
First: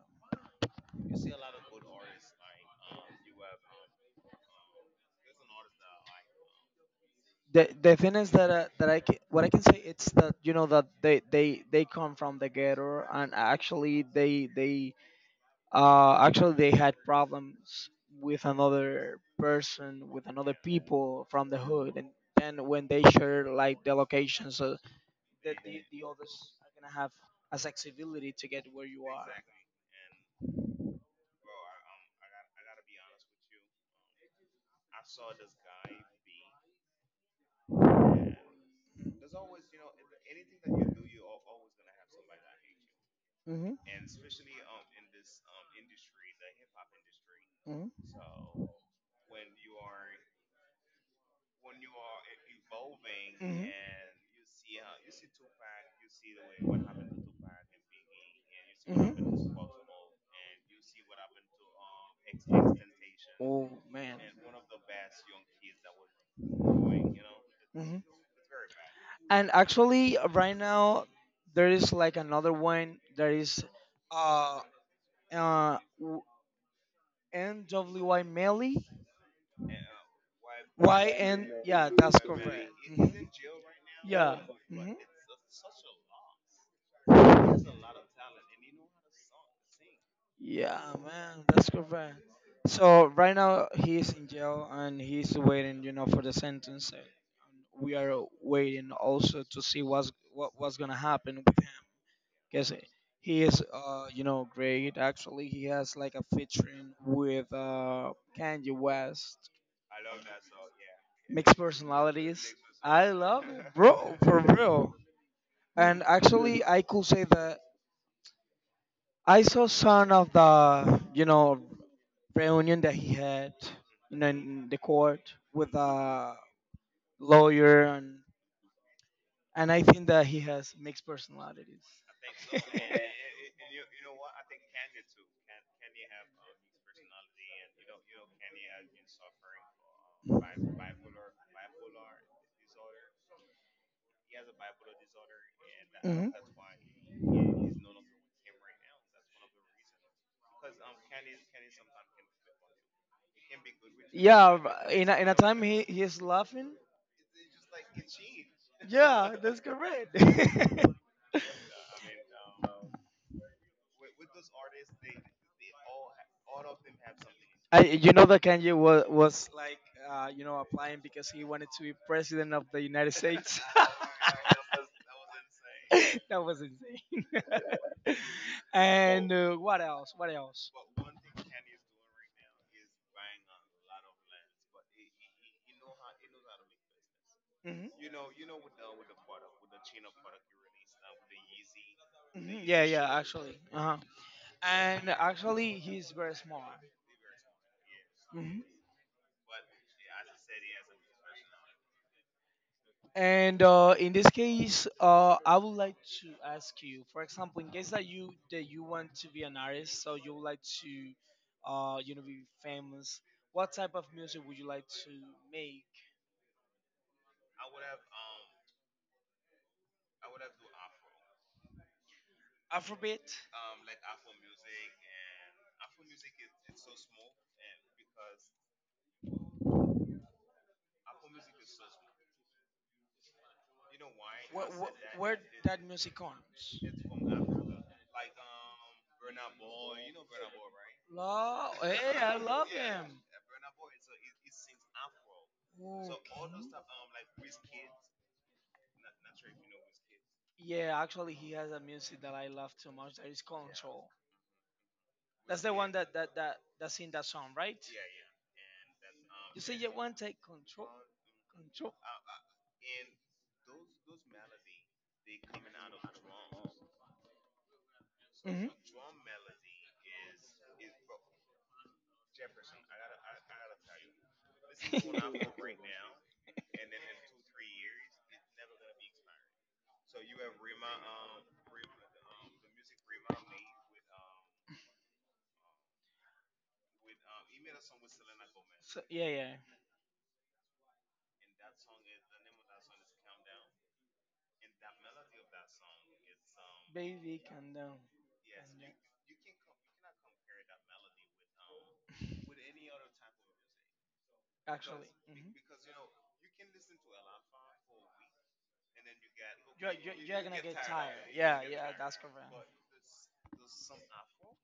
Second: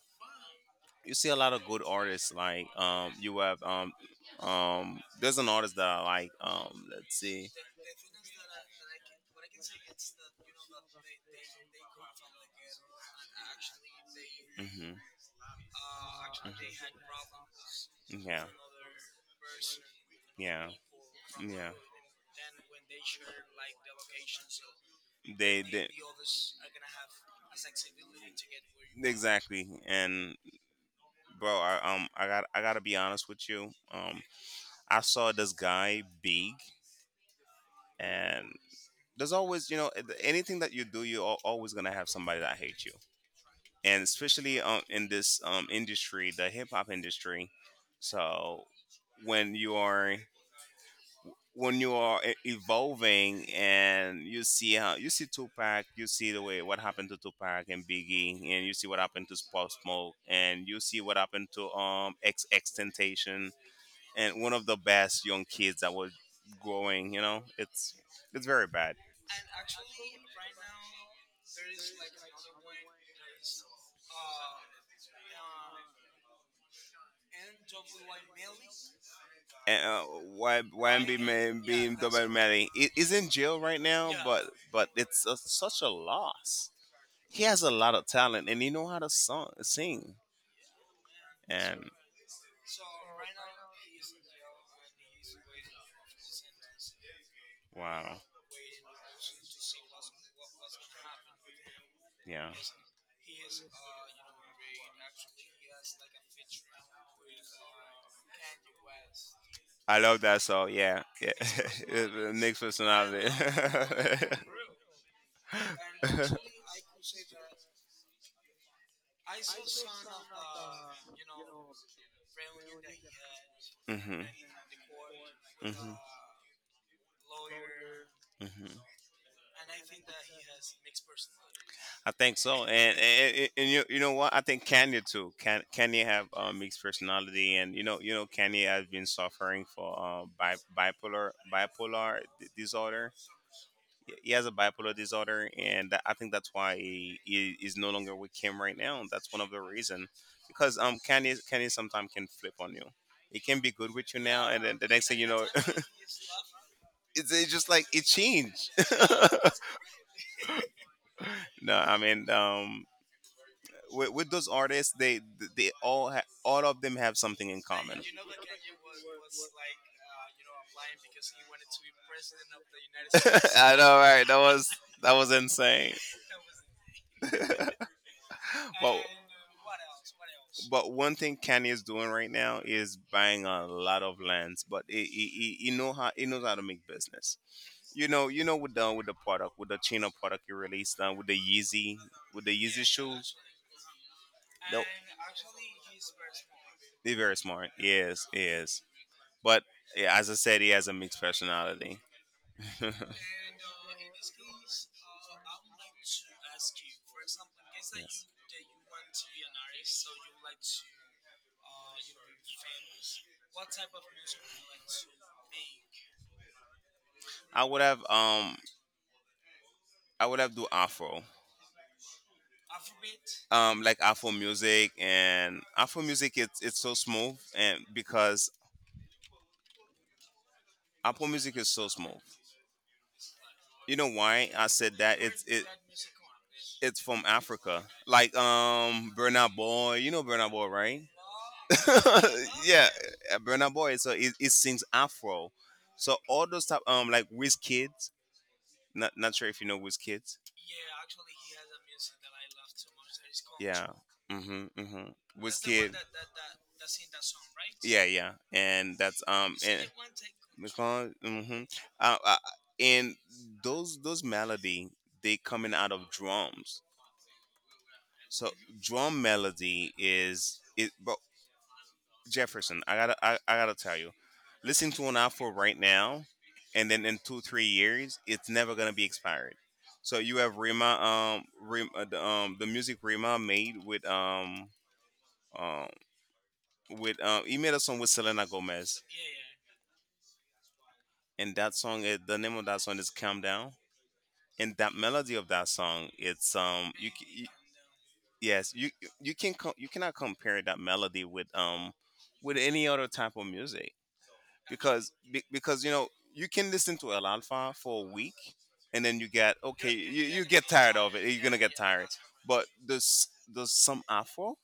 S2: you see a lot of good artists. Like, you have, there's an artist that I like. Let's see.
S1: the thing is that that I can, what I can say it's that you know that they come from the ghetto, and actually
S2: Hmm.
S1: they actually they had problems with
S2: Yeah,
S1: another person, with another
S2: yeah,
S1: people from the
S2: yeah.
S1: hood. And then when they share like the location, so
S2: They
S1: the others are gonna have a accessibility to get where you are.
S2: exactly. And bro, I gotta be honest with you. I saw this guy Big, and there's always, anything that you do, you're always gonna have somebody that hates you.
S1: Mm-hmm,
S2: And especially, in this, industry, the hip-hop industry.
S1: mm-hmm.
S2: So when you are when you are evolving,
S1: Mhm.
S2: and you see Tupac, you see the way what happened to Tupac and Biggie, and you see what
S1: Mhm.
S2: happened to Pop Smoke, and you see what happened to X Extentation,
S1: Oh man.
S2: and one of the best young kids that was growing. You know, it's very bad.
S1: And actually, right now there is like another one that is uh uh w- NWY Melly.
S2: And,
S1: Y
S2: YMB
S1: N,
S2: man
S1: yeah,
S2: being
S1: that's
S2: double Manning
S1: correct.
S2: is
S1: Mhm.
S2: in jail right now,
S1: Yeah.
S2: but
S1: Mhm.
S2: it's such a loss. He has a lot of talent, and he know how to sing.
S1: Yeah, man, that's
S2: And,
S1: correct. So right now he's in jail, and he's waiting, you know, for the sentence. And we
S2: wow.
S1: are waiting also to see what's what, what's gonna happen with him
S2: Yeah,
S1: because he is, you know, great. Actually, he has like a featuring with Kanye West.
S2: I love that song. Yeah, yeah.
S1: Mixed
S2: (laughs) The
S1: personalities.
S2: Nick's
S1: I
S2: personality.
S1: love it, bro, for real. And actually,
S2: (laughs)
S1: I could say that I saw some of the, you know, reunion that he had, you
S2: hmm
S1: know, in the court with a lawyer,
S2: hmm
S1: and I think that he has mixed personalities.
S2: I think so. And you know what? I think Kanye too. Can Kanye have, mixed personality? And you know, you know, Kanye has been suffering for, bipolar disorder.
S1: (laughs)
S2: He has a bipolar disorder. And that, I
S1: hmm
S2: think that's why he is no longer with Kim right now. That's one of the reason, because Kanye sometimes can flip on you. It can be good with you now,
S1: Yeah, it can
S2: and
S1: be
S2: then the
S1: bad
S2: next
S1: in a,
S2: thing
S1: with
S2: you
S1: in a
S2: know, (laughs)
S1: time he is
S2: it's,
S1: laughing.
S2: it's just like it changed.
S1: Yeah, that's
S2: (laughs)
S1: correct.
S2: No, I mean, with those artists, they, all of them have something in
S1: (laughs) I,
S2: common.
S1: you know that Kanye was like, you know, applying because he wanted to be president of the United
S2: (laughs)
S1: States. (laughs)
S2: I
S1: That
S2: know, right? That was
S1: was
S2: that was insane.
S1: insane. (laughs) (laughs)
S2: But
S1: And what else? What else?
S2: but one thing Kanye is doing right now is buying a lot of lands. But he knows how to make business.
S1: Hmm
S2: With the product, with the Chino product you released, with the Yeezy, with
S1: hmm
S2: the
S1: Yeah,
S2: Yeezy
S1: yeah, shoe,
S2: shoes.
S1: actually. Uh-huh.
S2: No,
S1: And actually, he's very smart.
S2: they're very smart. Yes,
S1: Hmm
S2: yes. But yeah, as I said, he has a mixed personality. (laughs)
S1: And in this case, I would like to ask you, for example, in case that you want to be an artist, so you would like to, you know, be famous. What type of music would you like to make?
S2: I would have um I would have do Afro.
S1: Afrobeat.
S2: Like Afro music, and Afro music it's so smooth, and because Afro music is so smooth. You know why
S1: Where
S2: I
S1: where,
S2: said that?
S1: where
S2: It's it
S1: that music comes?
S2: it's from Africa. Like, Burna Boy. You know Burna Boy, right? (laughs)
S1: Law. Hey, I (laughs) love
S2: Yeah,
S1: him.
S2: Burna Boy. So it sings Afro.
S1: I'm,
S2: So all those type, like
S1: Okay.
S2: Wiz Kids. Not sure if you know WizKids.
S1: Yeah, actually, he has a music that I love too much. That is, yeah,
S2: Yeah. Choke.
S1: Control.
S2: Mhm. Mhm.
S1: That's the one
S2: WizKid.
S1: that that's in that song, right?
S2: Yeah, yeah. And that's,
S1: You say you
S2: and
S1: then want to take
S2: take
S1: control,
S2: control. Because
S1: control.
S2: uh, uh, and those melody they coming out of drums. So
S1: Hmm (laughs)
S2: drum melody is it. But Jefferson, I gotta tell you, listen to an offer
S1: (laughs)
S2: right now, and then in two, 3 years, it's never gonna be expired. So you have Rima, the, music Rima made um, with, he made a song with Selena
S1: So,
S2: Gomez,
S1: yeah, yeah.
S2: and the name of that song is "Calm Down," and that melody of that song, it's, you,
S1: Baby,
S2: you,
S1: calm down.
S2: yes,
S1: Calm down.
S2: you, you cannot compare that melody with any other type of music.
S1: Actually,
S2: Because,
S1: mhm.
S2: be, because, you can listen to El Alfa for a week, and then you get, okay, you,
S1: You're gonna
S2: get
S1: get
S2: tired
S1: tired
S2: of it.
S1: of,
S2: You're gonna
S1: yeah, gonna,
S2: get
S1: yeah,
S2: tired,
S1: that's correct.
S2: but there's some Afro.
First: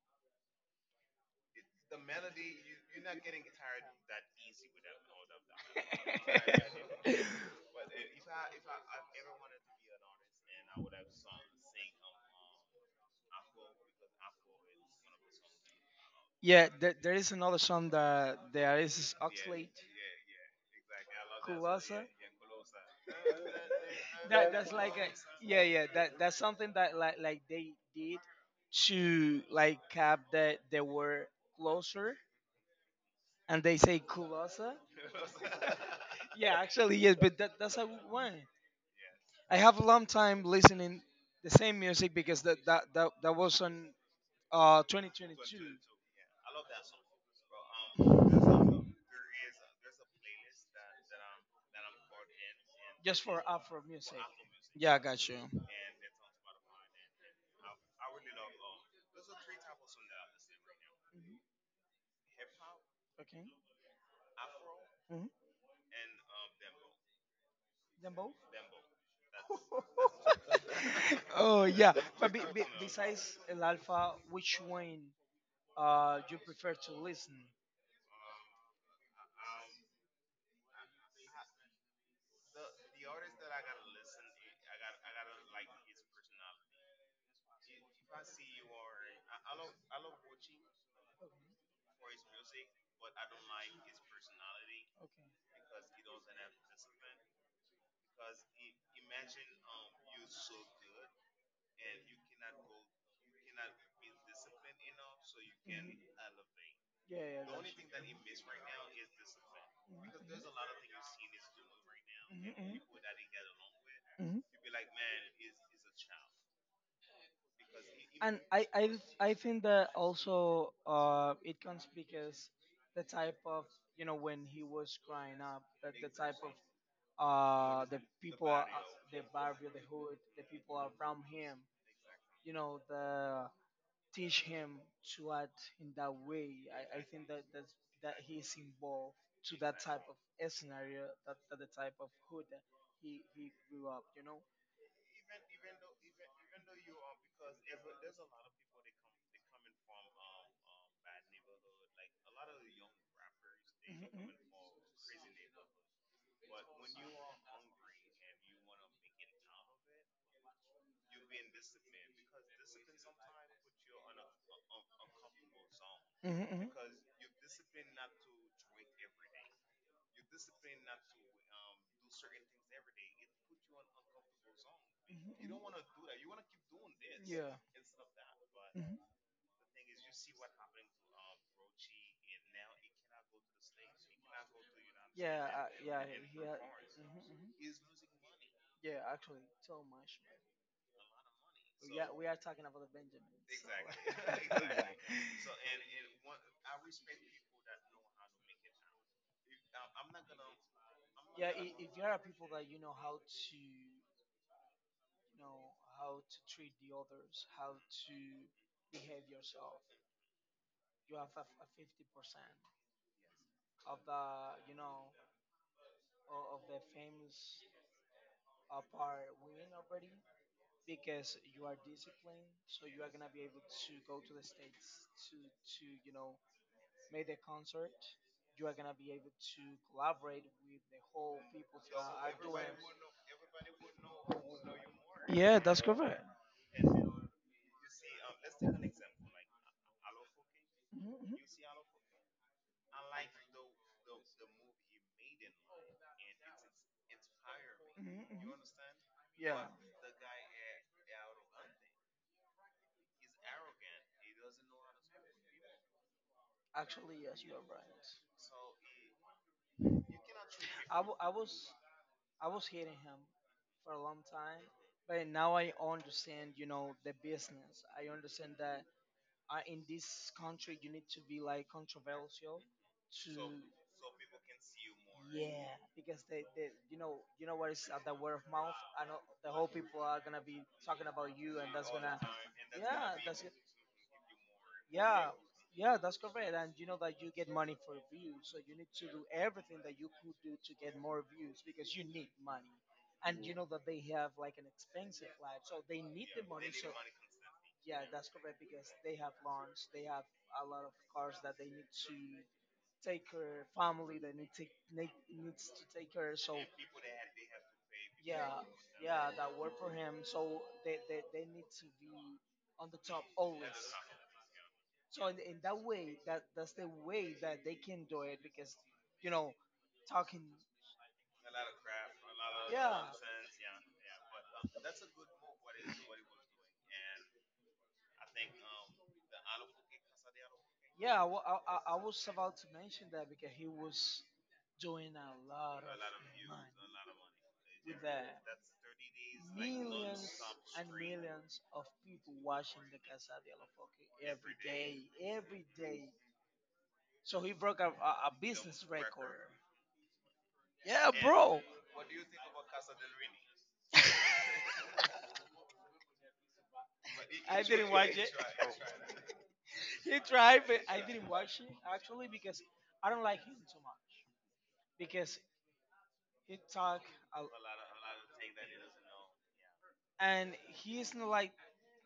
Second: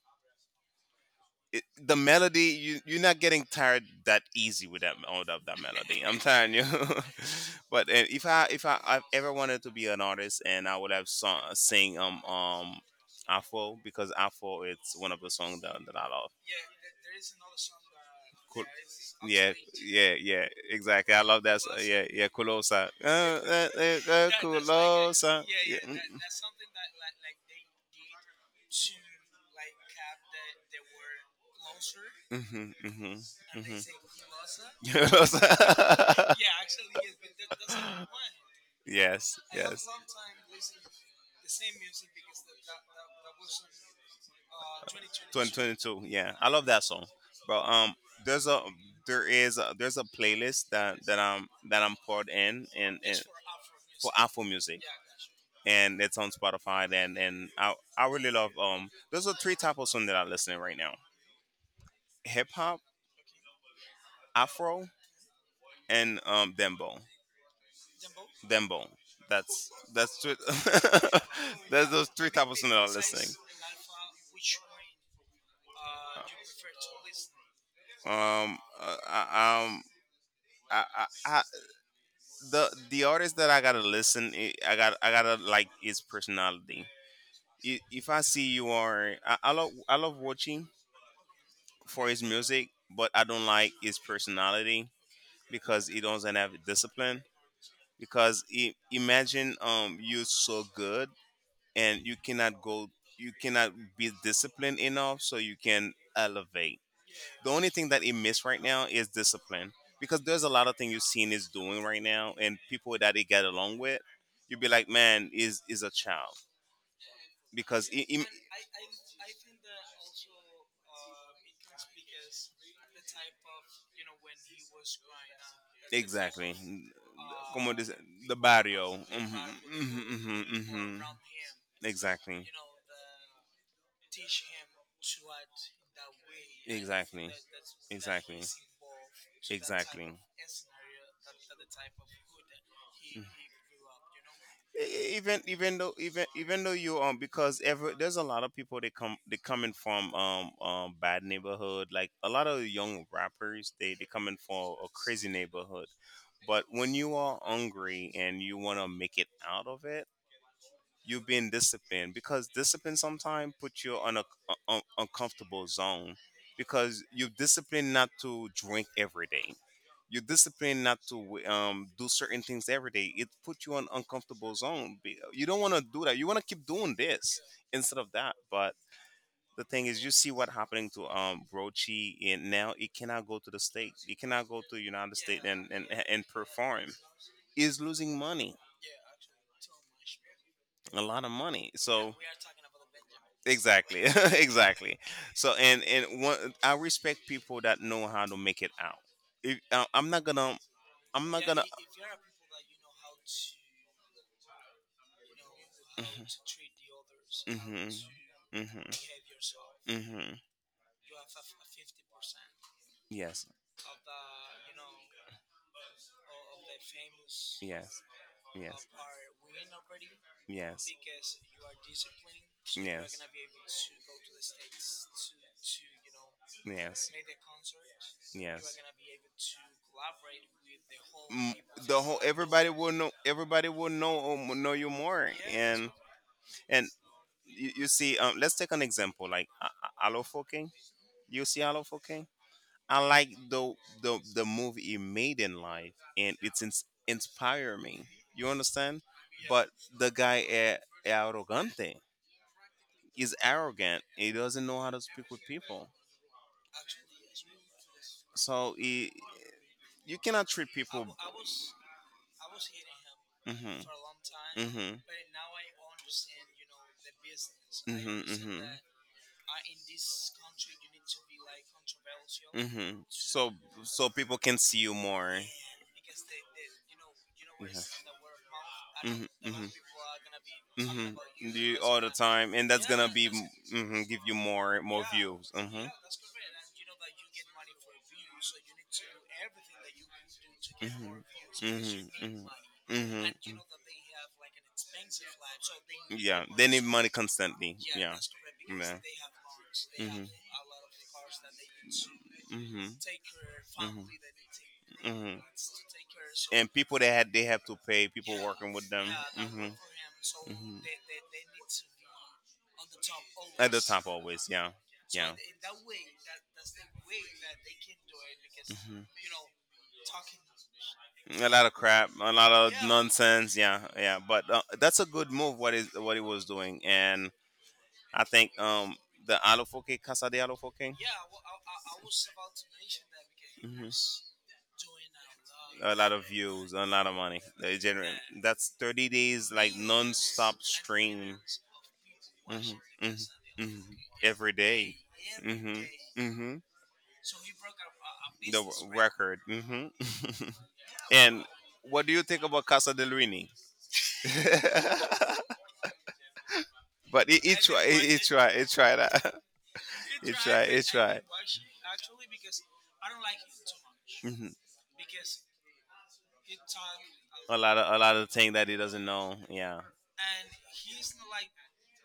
S2: The melody, you're not getting tired that easy with that out of that melody. (laughs) I'm telling you.
S1: (laughs)
S2: (laughs) but and If I, if I've ever wanted to be an artist, and I would have sung sing, Afro. Because Afro it's one of the songs that I love.
S1: Yeah, there is another song that there is
S2: Yeah,
S1: Oxlade,
S2: yeah, yeah, exactly. I
S1: oh,
S2: love
S1: that's
S2: that.
S1: what-
S2: Yeah,
S1: Kulasa.
S2: yeah, Kulosa.
S1: (laughs) That that's like a,
S2: Kulosa.
S1: yeah,
S2: Yeah,
S1: yeah.
S2: mm, mm.
S1: That that's something that like they did to like cap that they were closer,
S2: Mhm, mhm,
S1: and they
S2: mhm.
S1: say Kulasa.
S2: (laughs)
S1: (laughs)
S2: Kulosa.
S1: Yeah, actually yes, but that, that's a good one.
S2: Yes,
S1: I have a
S2: yes.
S1: long time listening the same music because that was on 2022.
S2: 2022. Yeah, I love that song, bro. There's a there is a, there's a playlist that I'm poured in, and,
S1: Just
S2: and
S1: for Afro
S2: for
S1: music.
S2: Afro music,
S1: Yeah, I got you.
S2: and it's on Spotify. And I really love. Those are three type of song that I'm listening right now:
S1: Mhm.
S2: hip hop,
S1: Okay.
S2: Afro,
S1: hmm
S2: and dembo.
S1: Them both.
S2: Dembo. That's three, (laughs)
S1: (laughs) Oh
S2: that's
S1: yeah,
S2: those three
S1: but
S2: type of song that I'm listening.
S1: besides El Alfa, which one you prefer to listen?
S2: Um, uh, I, um, I, I, the artist that I gotta listen, I gotta like his personality. If I see you are, I love watching for his music, but I don't like his personality because he doesn't have discipline. Because I imagine you so good, and you
S1: Okay.
S2: cannot be disciplined enough so you can
S1: Mhm.
S2: elevate.
S1: Yeah, yeah.
S2: The
S1: I got
S2: only thing
S1: you.
S2: that it missed right now is discipline, because there's a lot of things you've seen is doing right now, and people that it get along with,
S1: Hmm
S2: you'd be like, man, is a child because it.
S1: And I think that also it comes because the type of, you know, when he was growing up, that the type of
S2: Exactly. Como dice,
S1: the
S2: the
S1: people, are,
S2: barrio.
S1: the barrio,
S2: Hmm,
S1: the hood, the
S2: hmm, hmm,
S1: people
S2: hmm.
S1: around him,
S2: Exactly.
S1: you know, the teach him to act in that way. I think
S2: Exactly.
S1: that that's, that he
S2: Exactly.
S1: is involved of
S2: Exactly.
S1: eh, scenario, that, that the type of hood that
S2: Mm.
S1: he grew up, you know?
S2: E- e, even even though you, because every there's a lot of people that come, they coming from bad neighborhood, like a lot of young rappers, they coming from a crazy neighborhood. But when you are hungry and you want to make it out of it, you being disciplined, because discipline sometimes put you on a uncomfortable zone.
S1: Mhm, mhm. Mhm,
S2: Because you discipline not to drink every day, you discipline not to do certain things every day, it puts you on uncomfortable zone. You don't want to do that, you want to keep doing this instead of that. But the thing is, you see what happening to brochi, and now it cannot go to the state, it
S1: yeah.
S2: cannot go to
S1: Mhm.
S2: United
S1: Yeah,
S2: States
S1: I,
S2: and
S1: yeah, he had,
S2: perform
S1: mhm, mhm.
S2: is losing money,
S1: Yeah, actually, so much.
S2: a lot of money. Yeah. So
S1: We are, so we are talking about the
S2: the
S1: Benjamins.
S2: Benjamin.
S1: So. (laughs)
S2: Exactly. (laughs)
S1: (laughs) (laughs) Exactly.
S2: Exactly. So and one, I respect people that know how to make it out. If, I'm
S1: I'm
S2: not
S1: Yeah,
S2: gonna.
S1: if you are people that you know how to, you know how to treat the others, how to
S2: Hmm. To.
S1: behave yourself,
S2: Hmm. Hmm.
S1: you have a 50%
S2: Yes. Of.
S1: of the, you know, of the famous
S2: Yes.
S1: part winning already
S2: Yes.
S1: because you are disciplined. So you are gonna be able to go to the states, to, you know, made the concert. You are gonna be able to collaborate with the whole people
S2: The countries.
S1: that are doing.
S2: Everybody will know, know you more.
S1: Yeah, that's correct.
S2: And you see, let's take an example, like Alofoking.
S1: Mhm, mhm,
S2: You see Alofoking? I like the movie he made in life, and it's inspire me.
S1: mhm,
S2: You
S1: mhm.
S2: understand?
S1: Yeah,
S2: But the guy, arrogante, is arrogant. He doesn't know how to speak with people.
S1: actually, yes, you are right.
S2: So you cannot treat
S1: I
S2: people.
S1: w- I was I was hating him
S2: Hmm. Hmm.
S1: for a long time, but now I understand, you know, the business. I
S2: Hmm.
S1: understand
S2: Hmm.
S1: that in this country you need to be like controversial
S2: Hmm. To.
S1: to,
S2: So people can see you more.
S1: yeah, because they, you know, you know
S2: Yeah.
S1: what is the word of mouth. And the whole
S2: Mm-hmm.
S1: people are gonna be talking about you, and that's,
S2: Time, and
S1: yeah, that's it.
S2: mm-hmm, you more.
S1: Yeah,
S2: Mm-hmm.
S1: yeah, that's correct. And you know that you get money for views, so you need to do everything that you could do to get more views because you need money.
S2: Hmm. And
S1: And you know that they have like an expensive life, so they
S2: need.
S1: need the
S2: Yeah,
S1: money.
S2: money
S1: So
S2: money constantly.
S1: yeah, that's correct because they have lunch, they have
S2: Mhm.
S1: a lot of cars that they need to
S2: Mhm.
S1: take care,
S2: Mhm.
S1: family that need to
S2: They
S1: need,
S2: need. Mhm.
S1: needs to take care. So
S2: And people that had they have to pay.
S1: yeah, yeah, that work
S2: Mhm.
S1: for him. So
S2: Mhm.
S1: they need to be on the top always.
S2: Always. Yeah. So.
S1: So in that way, that that's the way that they can do it because
S2: Mhm.
S1: you know talking.
S2: A lot of crap, a lot of
S1: Yeah.
S2: nonsense. Yeah, yeah. But that's a good move, what is what he was doing. And I think, the Alofoke, Casa de Alofoke.
S1: Yeah, I, wa- I was about to mention that because he
S2: Hmm.
S1: was doing a lot
S2: A
S1: of
S2: lot of
S1: money
S2: views, a lot of money. They
S1: with
S2: generate,
S1: that.
S2: that's 30 days like
S1: Millions
S2: non-stop millions
S1: and
S2: stream.
S1: millions of people
S2: Hmm.
S1: watching the
S2: Hmm. De.
S1: Casa de la
S2: Hmm.
S1: Foque
S2: Every
S1: every
S2: day.
S1: day, every
S2: Hmm.
S1: day.
S2: Hmm.
S1: So he broke a
S2: The
S1: business
S2: record.
S1: record.
S2: Hmm.
S1: Yeah,
S2: (laughs) And
S1: bro.
S2: what do you think about Casa del Rini? (laughs) But
S1: I didn't watch it.
S2: it try that. (laughs)
S1: (laughs) He tried, but
S2: It
S1: I
S2: try.
S1: didn't watch it actually because I don't like him too much
S2: Hmm.
S1: because he talk a,
S2: A lot of things that he doesn't know. Yeah,
S1: and he isn't like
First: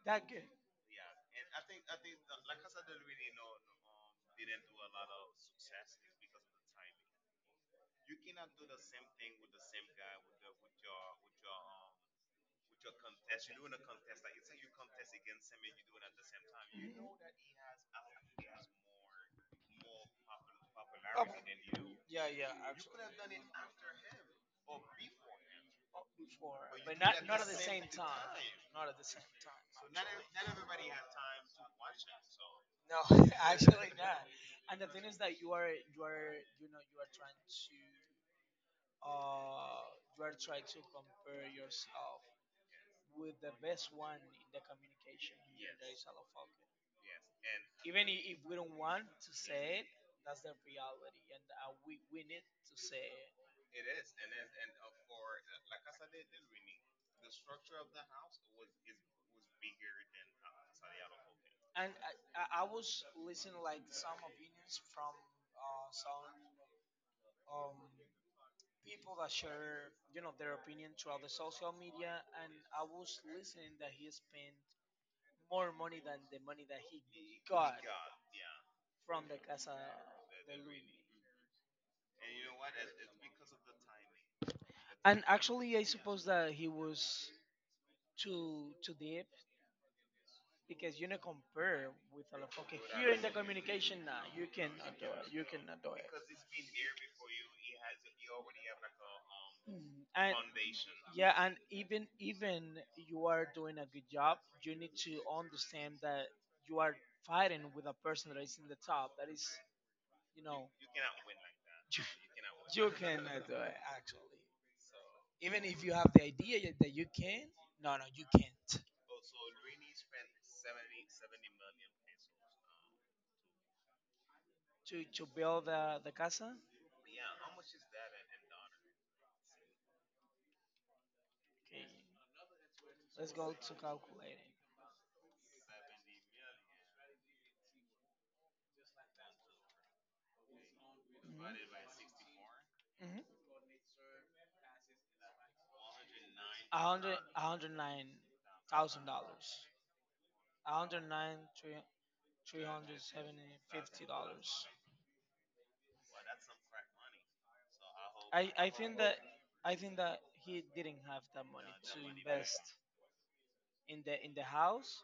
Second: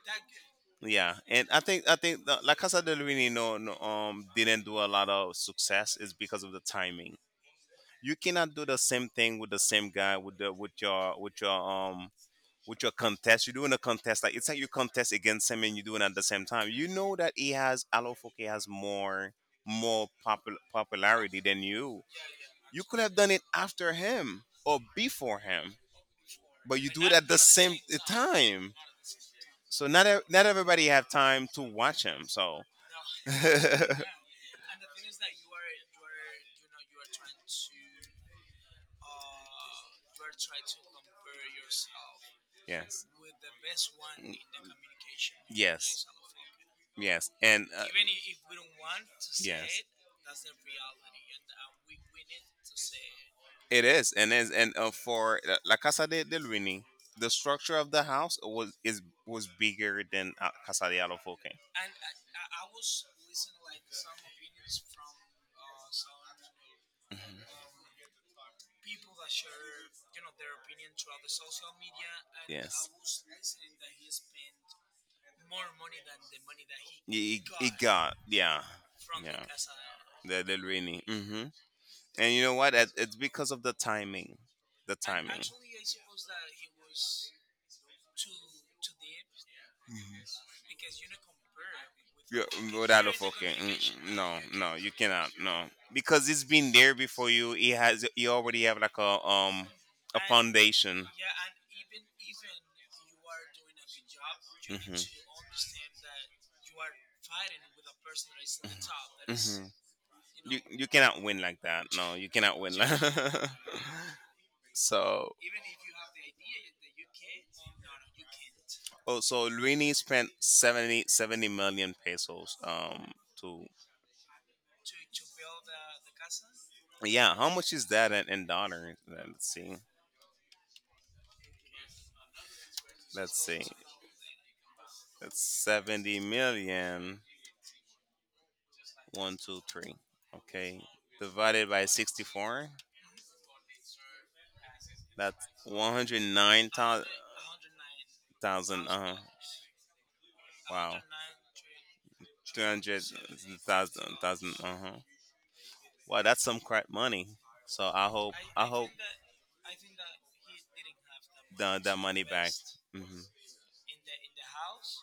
S1: that good.
S2: yeah. And I think La Casa del Rini, no, no, didn't do a lot of success is because of the timing. You cannot do the same thing with the same guy, with the with your with your with your contest. You're doing a contest, like it's like you contest against him and you're doing at the same time. You
S1: Mhm.
S2: know that he has Alofoke has more
S1: Of-
S2: popularity than you.
S1: yeah, yeah,
S2: You could have done
S1: absolutely.
S2: it after him or before him,
S1: Oh, before,
S2: but you
S1: but
S2: do it
S1: not
S2: at the
S1: not at the
S2: same
S1: same time.
S2: time.
S1: Not at the same time.
S2: So not not everybody have time to watch him. So (laughs)
S1: No, (laughs) actually not. And the thing is that you are you know you are trying to you are trying to compare yourself with the best one in the communication here that, yes, that is Alofalco.
S2: yes. And
S1: Even if we don't want to yes, say it, that's the reality, and we need to say it.
S2: it is, and for La Casa del Rini, the structure of the house was bigger than Casa de Alofoque.
S1: And I was listening like some opinions from some um, people that share you know their opinion throughout the social media, and I was listening that he spent more money than the money that
S2: It
S1: got
S2: got, yeah.
S1: from the
S2: Yeah.
S1: Casa the,
S2: The,
S1: de
S2: the
S1: Luna.
S2: rainy. Hmm. And you know what? It's because of the timing. The
S1: And
S2: timing.
S1: actually, I suppose that he was too too deep because you know compare with a
S2: Compared
S1: lot.
S2: with,
S1: Okay,
S2: yeah, without
S1: here
S2: a
S1: in the
S2: fucking,
S1: communication now,
S2: no,
S1: you
S2: no, you
S1: cannot do it.
S2: cannot,
S1: You
S2: no,
S1: cannot do it.
S2: because it's been there before you. You already have like
S1: Mhm.
S2: a
S1: And
S2: foundation.
S1: yeah, and even even you are doing a good job, you
S2: Mhm.
S1: need
S2: Hmm.
S1: to understand that you are fighting with a person that is in the top. That is,
S2: Mhm.
S1: you
S2: You know,
S1: know,
S2: you cannot win like that.
S1: (laughs)
S2: No, you cannot win. Like
S1: you
S2: (laughs)
S1: cannot do it actually.
S2: so
S1: Even if you have the idea that you can, no, no, you can't.
S2: oh, so Luini spent seventy million pesos, to.
S1: To build the casa.
S2: Yeah, how much is that in dollars? Let's see.
S1: Okay, let's
S2: Let's
S1: go
S2: see.
S1: to calculating.
S2: That's 70 million. One, two, three. Okay. Divided by
S1: Mm-hmm.
S2: 64.
S1: Mm-hmm.
S2: That's 109,000.
S1: A hundred nine thousand
S2: Huh.
S1: dollars. A
S2: Wow.
S1: hundred nine three three hundred
S2: 200,000.
S1: seventy fifty
S2: Thousand. Thousand.
S1: dollars.
S2: Uh huh. Wow, that's some crap money. So I hope
S1: I
S2: I
S1: I
S2: hope
S1: think that I think that he didn't have that money
S2: that
S1: to
S2: money back.
S1: invest.
S2: Hmm.
S1: In the in the house,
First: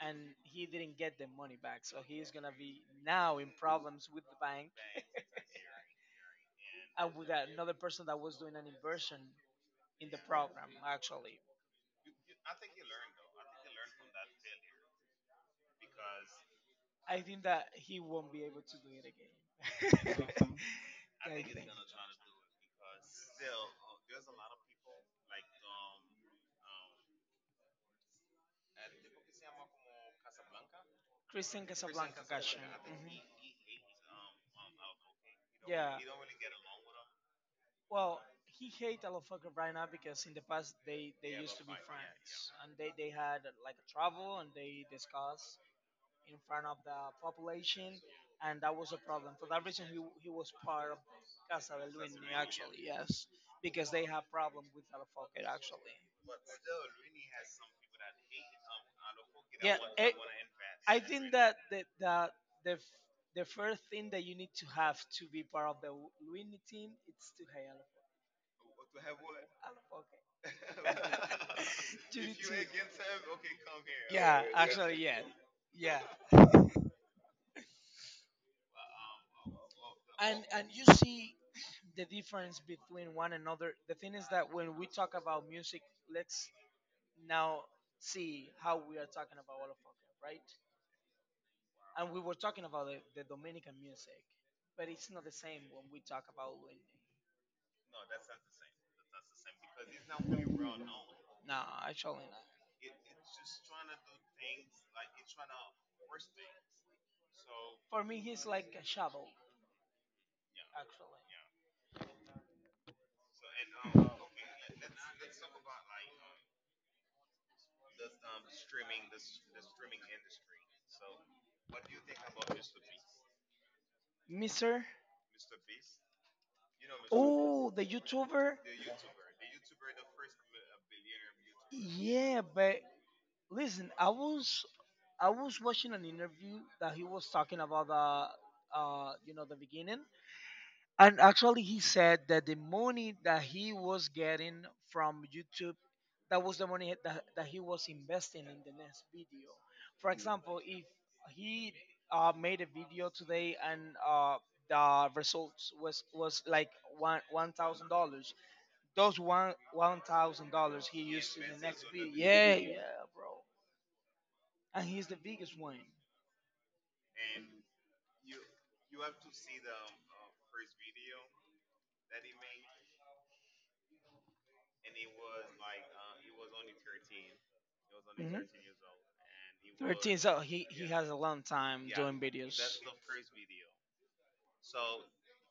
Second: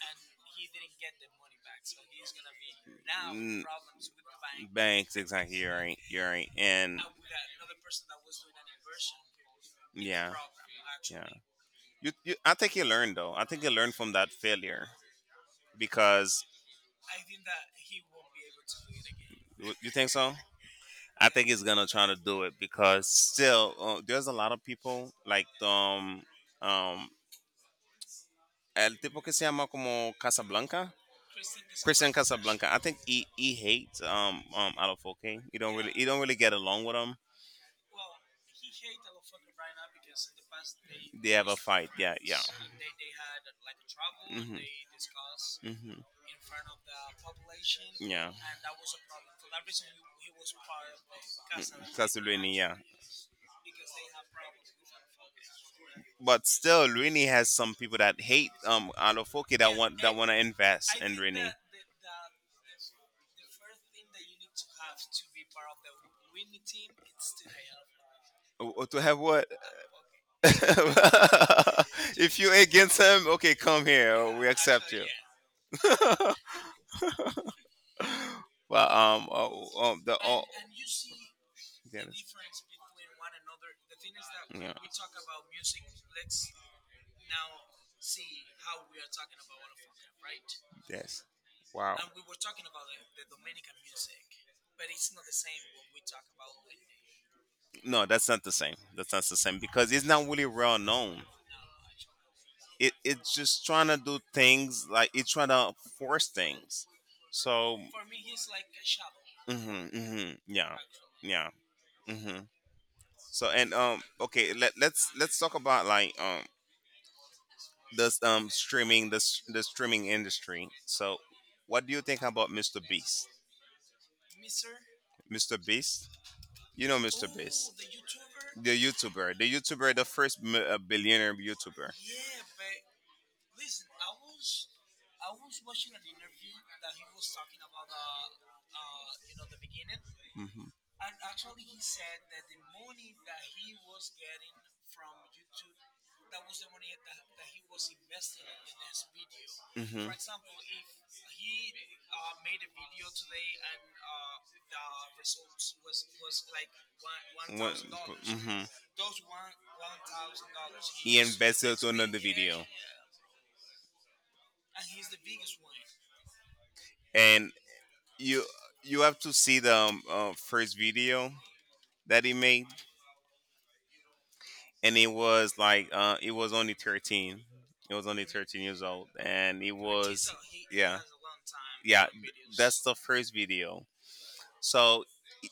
S1: and he didn't get the money back. So he is gonna be now in
S2: Mm.
S1: problems with the bank
S2: Banks, exactly. You're right. You're right. And
S1: and with another person that was doing an inversion in the
S2: yeah,
S1: program.
S2: yeah.
S1: Actually,
S2: You I think you learned, though. I think you learned from that failure because
S1: I think that he won't be able to do it again.
S2: you think so.
S1: (laughs)
S2: I
S1: I
S2: think he's
S1: think.
S2: gonna try to do it, because still, there's a lot of people like, um el tipo que se llama como Casablanca. Christian
S1: Casablanca, gotcha.
S2: Casablanca. I think
S1: Mhm.
S2: he hates, Alafoque. He don't really
S1: Yeah.
S2: he don't really get along with him.
S1: Well, he hate Alofoco right now because in the past they,
S2: They
S1: they
S2: have
S1: used
S2: a
S1: to be
S2: fight. Yeah,
S1: friends
S2: yeah.
S1: and they had like a travel and
S2: Mhm.
S1: they discussed
S2: Mhm.
S1: in front of the population
S2: Yeah.
S1: and that was a problem. For that reason, he was part of Casa del Duende
S2: Castlevania. Yeah.
S1: actually, yes, because they have problem with Alofoco actually.
S2: But still, Rini has some people that hate, Alofoke, that
S1: Yeah,
S2: want, to
S1: I
S2: invest in
S1: think
S2: Rini.
S1: that the the the first thing that you need to have to be part of the Luini team it's to hate
S2: Oh, oh, to have what?
S1: Alofoco.
S2: (laughs)
S1: (laughs) Due
S2: If you
S1: Unity.
S2: against him, okay, come here.
S1: Yeah,
S2: We accept
S1: actually,
S2: you.
S1: yeah, yeah.
S2: But
S1: And oh, and you see the
S2: the.
S1: difference between one another. The thing is that when we talk about music, let's now see how we are talking about all of Olafoka, right?
S2: Yes. Wow.
S1: And we were talking about the Dominican music, but it's not the same when we talk about Luis.
S2: No, that's not the same. That's not the same, because it's not really well known.
S1: No, actually not.
S2: It's just trying to do things, like it's trying to force things. So.
S1: For me, he's like a shadow,
S2: Hmm. Hmm. Yeah,
S1: actually.
S2: yeah. Hmm. So, and okay, let's talk about, like, this streaming this the s- the streaming industry. So what do you think about Mr. Beast?
S1: Mister.
S2: Mr. Beast, you know Mr.
S1: Oh,
S2: Beast,
S1: the YouTuber?
S2: the YouTuber, the first billionaire YouTuber.
S1: Yeah, but listen, I was watching an interview that he was talking about the you know the beginning, and actually, he said that the money that he was getting from YouTube, that was the money that he was investing in the next video.
S2: Hmm. For.
S1: For example,
S2: Hmm.
S1: if he made a video today and uh, the results was like one one
S2: What?
S1: thousand dollars,
S2: Hmm.
S1: those one one thousand dollars he
S2: He
S1: used in the
S2: invested
S1: next
S2: on the
S1: video.
S2: another
S1: Yeah,
S2: video,
S1: yeah, bro. And he's the biggest one.
S2: and you you have to see the, first video that he made. And it was like, it was only 13. It was only
S1: Mhm.
S2: 13 years old, and it 13.
S1: 13.
S2: Was.
S1: So he
S2: Yeah,
S1: has a long time
S2: yeah.
S1: doing videos.
S2: That's the first video. So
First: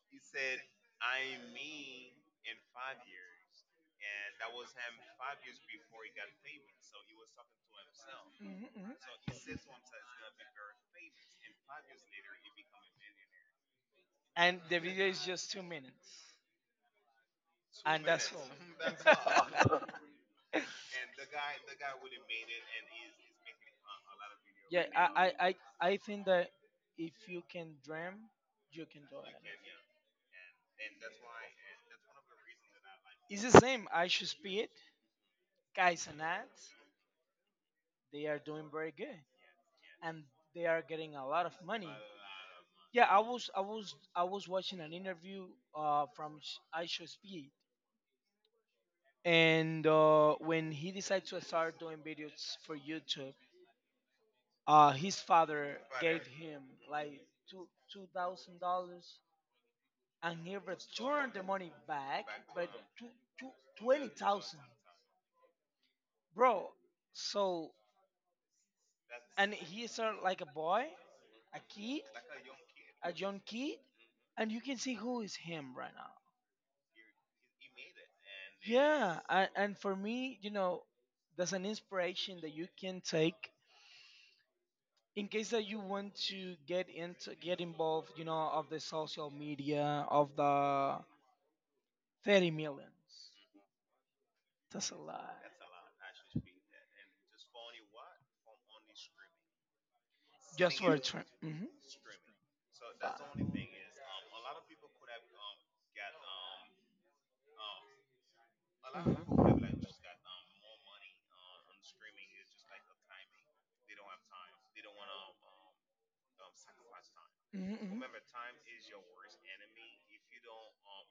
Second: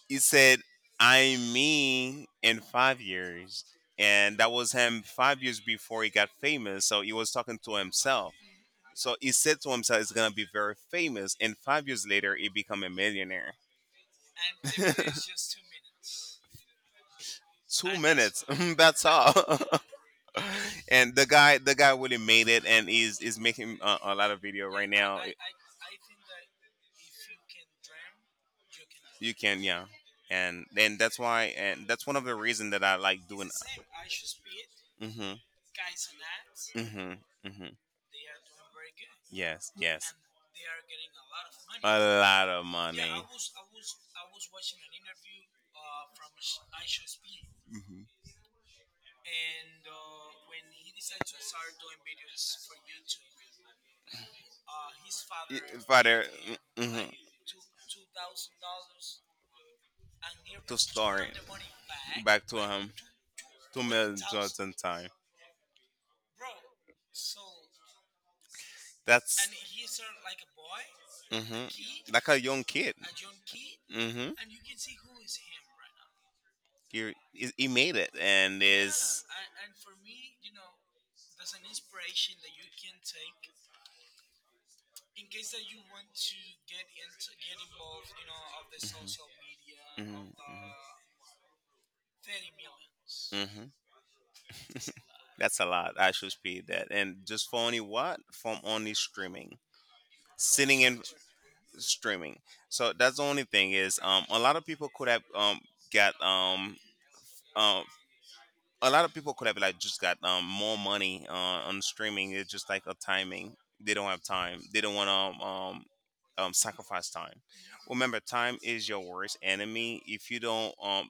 S2: he said, I'm me in 5 years. And that was him 5 years before he got famous. So he was talking to himself.
S1: Mhm, mhm.
S2: So he said to himself, it's going to be very famous. And 5 years later, he become a millionaire.
S1: And
S2: (laughs)
S1: the
S2: Two
S1: video is just 2 minutes, and that's
S2: minutes. (laughs) That's all.
S1: all. (laughs) (laughs) And
S2: (laughs) And the guy, really made it, and he's is making a lot of video
S1: yeah,
S2: right
S1: now.
S2: now.
S1: I think that if you can dream, you can do. You
S2: You
S1: can,
S2: can,
S1: anything.
S2: yeah, and then that's why, and that's one of the reason that I like
S1: It's
S2: doing.
S1: the same. I should speed
S2: Mhm,
S1: guys and ads.
S2: mhm, mhm.
S1: They are doing very good,
S2: Yes, yes.
S1: and they are getting a lot of money. Lot
S2: A
S1: of-
S2: lot of
S1: Yeah,
S2: money.
S1: I was watching an interview from I should speed,
S2: Mhm.
S1: and when he decided to start doing videos for YouTube, his father
S2: Father,
S1: gave him
S2: mhm,
S1: like two two thousand dollars, and he
S2: to store
S1: returned
S2: it
S1: the money back,
S2: back to
S1: but
S2: him.
S1: two, two,
S2: two
S1: twenty
S2: million
S1: thousand,
S2: dollars in time.
S1: bro. So
S2: That's
S1: and he started like a boy,
S2: a
S1: a kid,
S2: like a young kid.
S1: a young kid,
S2: Mm-hmm.
S1: and you can see who is him right now.
S2: He made it, and yeah,
S1: Yeah,
S2: is.
S1: and for me, you know, there's an inspiration that you can take in case that you want to get involved you know of the social
S2: Hmm.
S1: media
S2: Mhm,
S1: of the 30 million.
S2: hmm,
S1: That's a lot
S2: that's a lot. I should speed that, and just for only what from only streaming,
S1: just
S2: sitting
S1: for a
S2: in
S1: trend.
S2: streaming. So that's the only thing is, a lot of people could have got um. A lot of people could have like just got, more money, on streaming. It's just like a timing. They don't have time. They don't want to, sacrifice time. Remember, time is your worst enemy. If you don't,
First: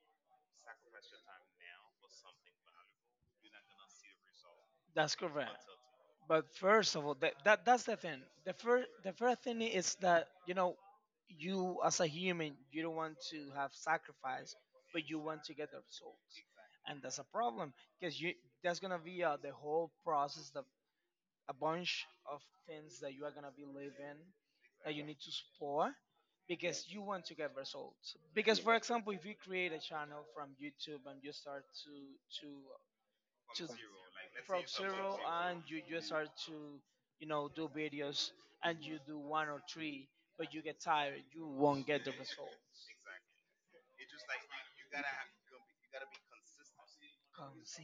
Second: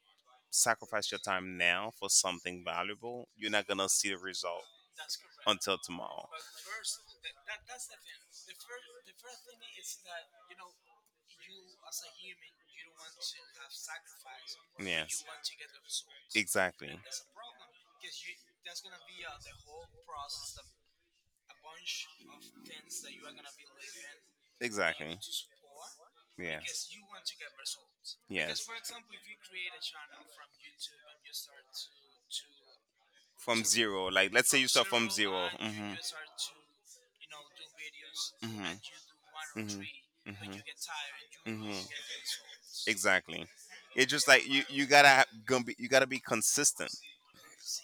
S2: sacrifice your time now for something valuable, you're not gonna see the result
S1: That's correct.
S2: until tomorrow.
S1: But first of all, that that's the thing. The first thing is that you know you as a human you don't want to have sacrifice, but you want to get the results,
S2: Exactly. And
S1: and that's a problem because you, that's gonna be the whole process, the
S2: you.
S1: a bunch of things that you are gonna be living that you need to support because
S2: Yes,
S1: you want to get results. Because for example, if you create a channel from YouTube and you start to to
S2: from.
S1: to
S2: So zero. Like, let's.
S1: from
S2: 0.
S1: zero and you
S2: Mm-hmm.
S1: just start to you know do videos and
S2: Mhm.
S1: you do one or three but you get tired you won't get the results.
S2: Exactly. It's just like you gotta ha- gonna be you gotta be consistent.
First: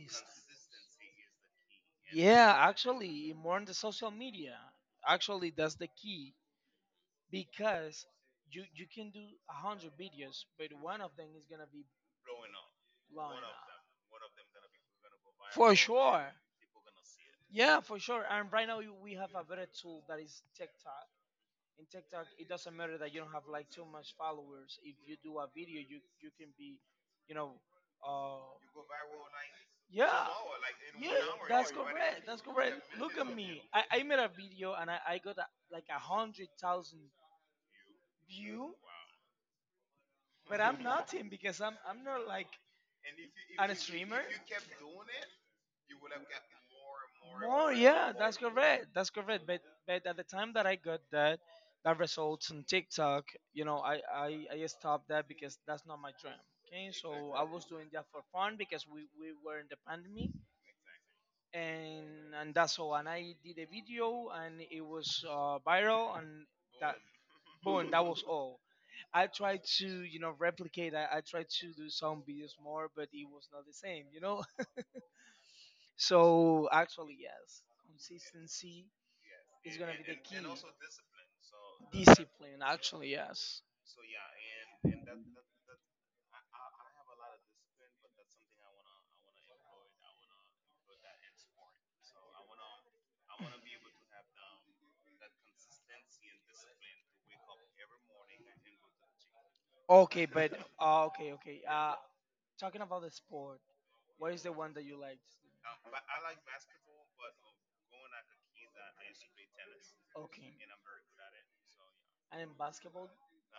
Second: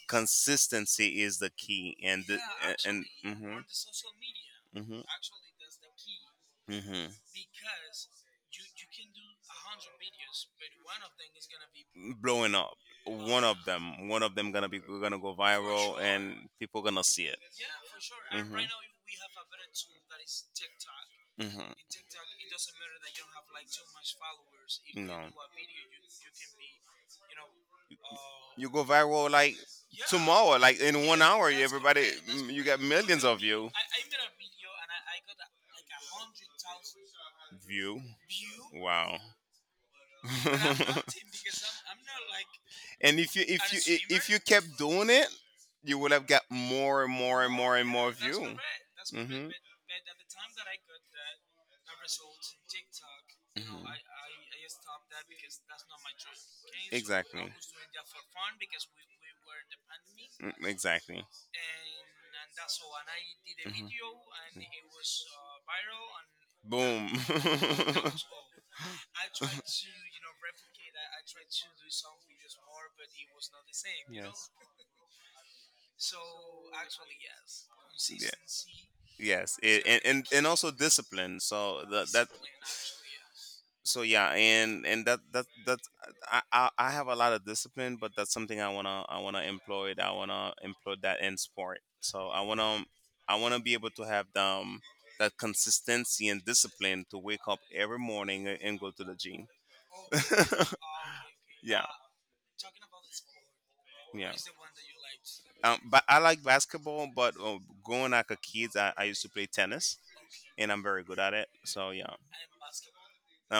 S2: Consistency is the key, and
S1: Yeah, actually more
S2: hmm,
S1: on the social media
S2: hmm,
S1: actually that's the key
S2: hmm,
S1: because you can do a hundred videos but one of them is gonna be
S2: blowing up.
S1: blown up
S2: One of them gonna, be gonna go
S1: for
S2: viral,
S1: sure.
S2: and people gonna see it.
S1: Yeah, for sure. And
S2: Mhm.
S1: right now we have a better tool that is TikTok. In TikTok, it doesn't matter that you don't have like too much followers. If
S2: Mhm.
S1: you
S2: No.
S1: do a video, you can be, you know, uh,
S2: You go viral like
S1: yeah,
S2: tomorrow, like in
S1: yeah,
S2: 1 hour.
S1: that's
S2: Everybody,
S1: correct. That's
S2: you
S1: correct.
S2: got
S1: (laughs) Look
S2: millions
S1: at
S2: of
S1: me.
S2: you.
S1: I made a video and I got a, like a hundred thousand
S2: View.
S1: view,
S2: Wow.
S1: but I'm (laughs)
S2: I'm
S1: nothing
S2: (laughs)
S1: because I'm not like
S2: and if you
S1: an
S2: a
S1: streamer.
S2: if a you kept doing it, you would have got more and more and
S1: More,
S2: more and more.
S1: yeah, that's correct. That's correct.
S2: Hmm.
S1: But at the time that I got that, that results on TikTok, you know,
S2: Hmm.
S1: I stopped that because that's not my dream. Okay, so I was doing that for fun because we were in the pandemic,
S2: Mm. Exactly. And
S1: and that's all. And I did a video, and it was viral, and
S2: that.
S1: that
S2: Boom.
S1: boom, that
S2: That.
S1: was boom. (laughs) All.
S2: (laughs)
S1: I tried to you know replicate that. I tried to do some videos more, but it was not the same. You know.
S2: (laughs)
S1: So actually, yes,
S2: Oh, yeah.
S1: consistency
S2: Yes.
S1: is
S2: It,
S1: gonna
S2: and,
S1: be the
S2: and
S1: key.
S2: and also discipline. So the that.
S1: Discipline, actually, yes.
S2: So yeah. And that, I have a lot of discipline, but that's something I want to, I want to employ, I want to employ that in sport. So I want to be able to have the, that consistency and discipline to wake up every morning and go to the gym.
S1: Okay, but
S2: (laughs)
S1: (laughs) okay, okay.
S2: Yeah,
S1: Talking about the sport,
S2: yeah.
S1: what is the one that you liked?
S2: But I like basketball. But, growing like a kid, I used to play tennis,
S1: Okay,
S2: and I'm very good at it. So yeah,
S1: and in basketball,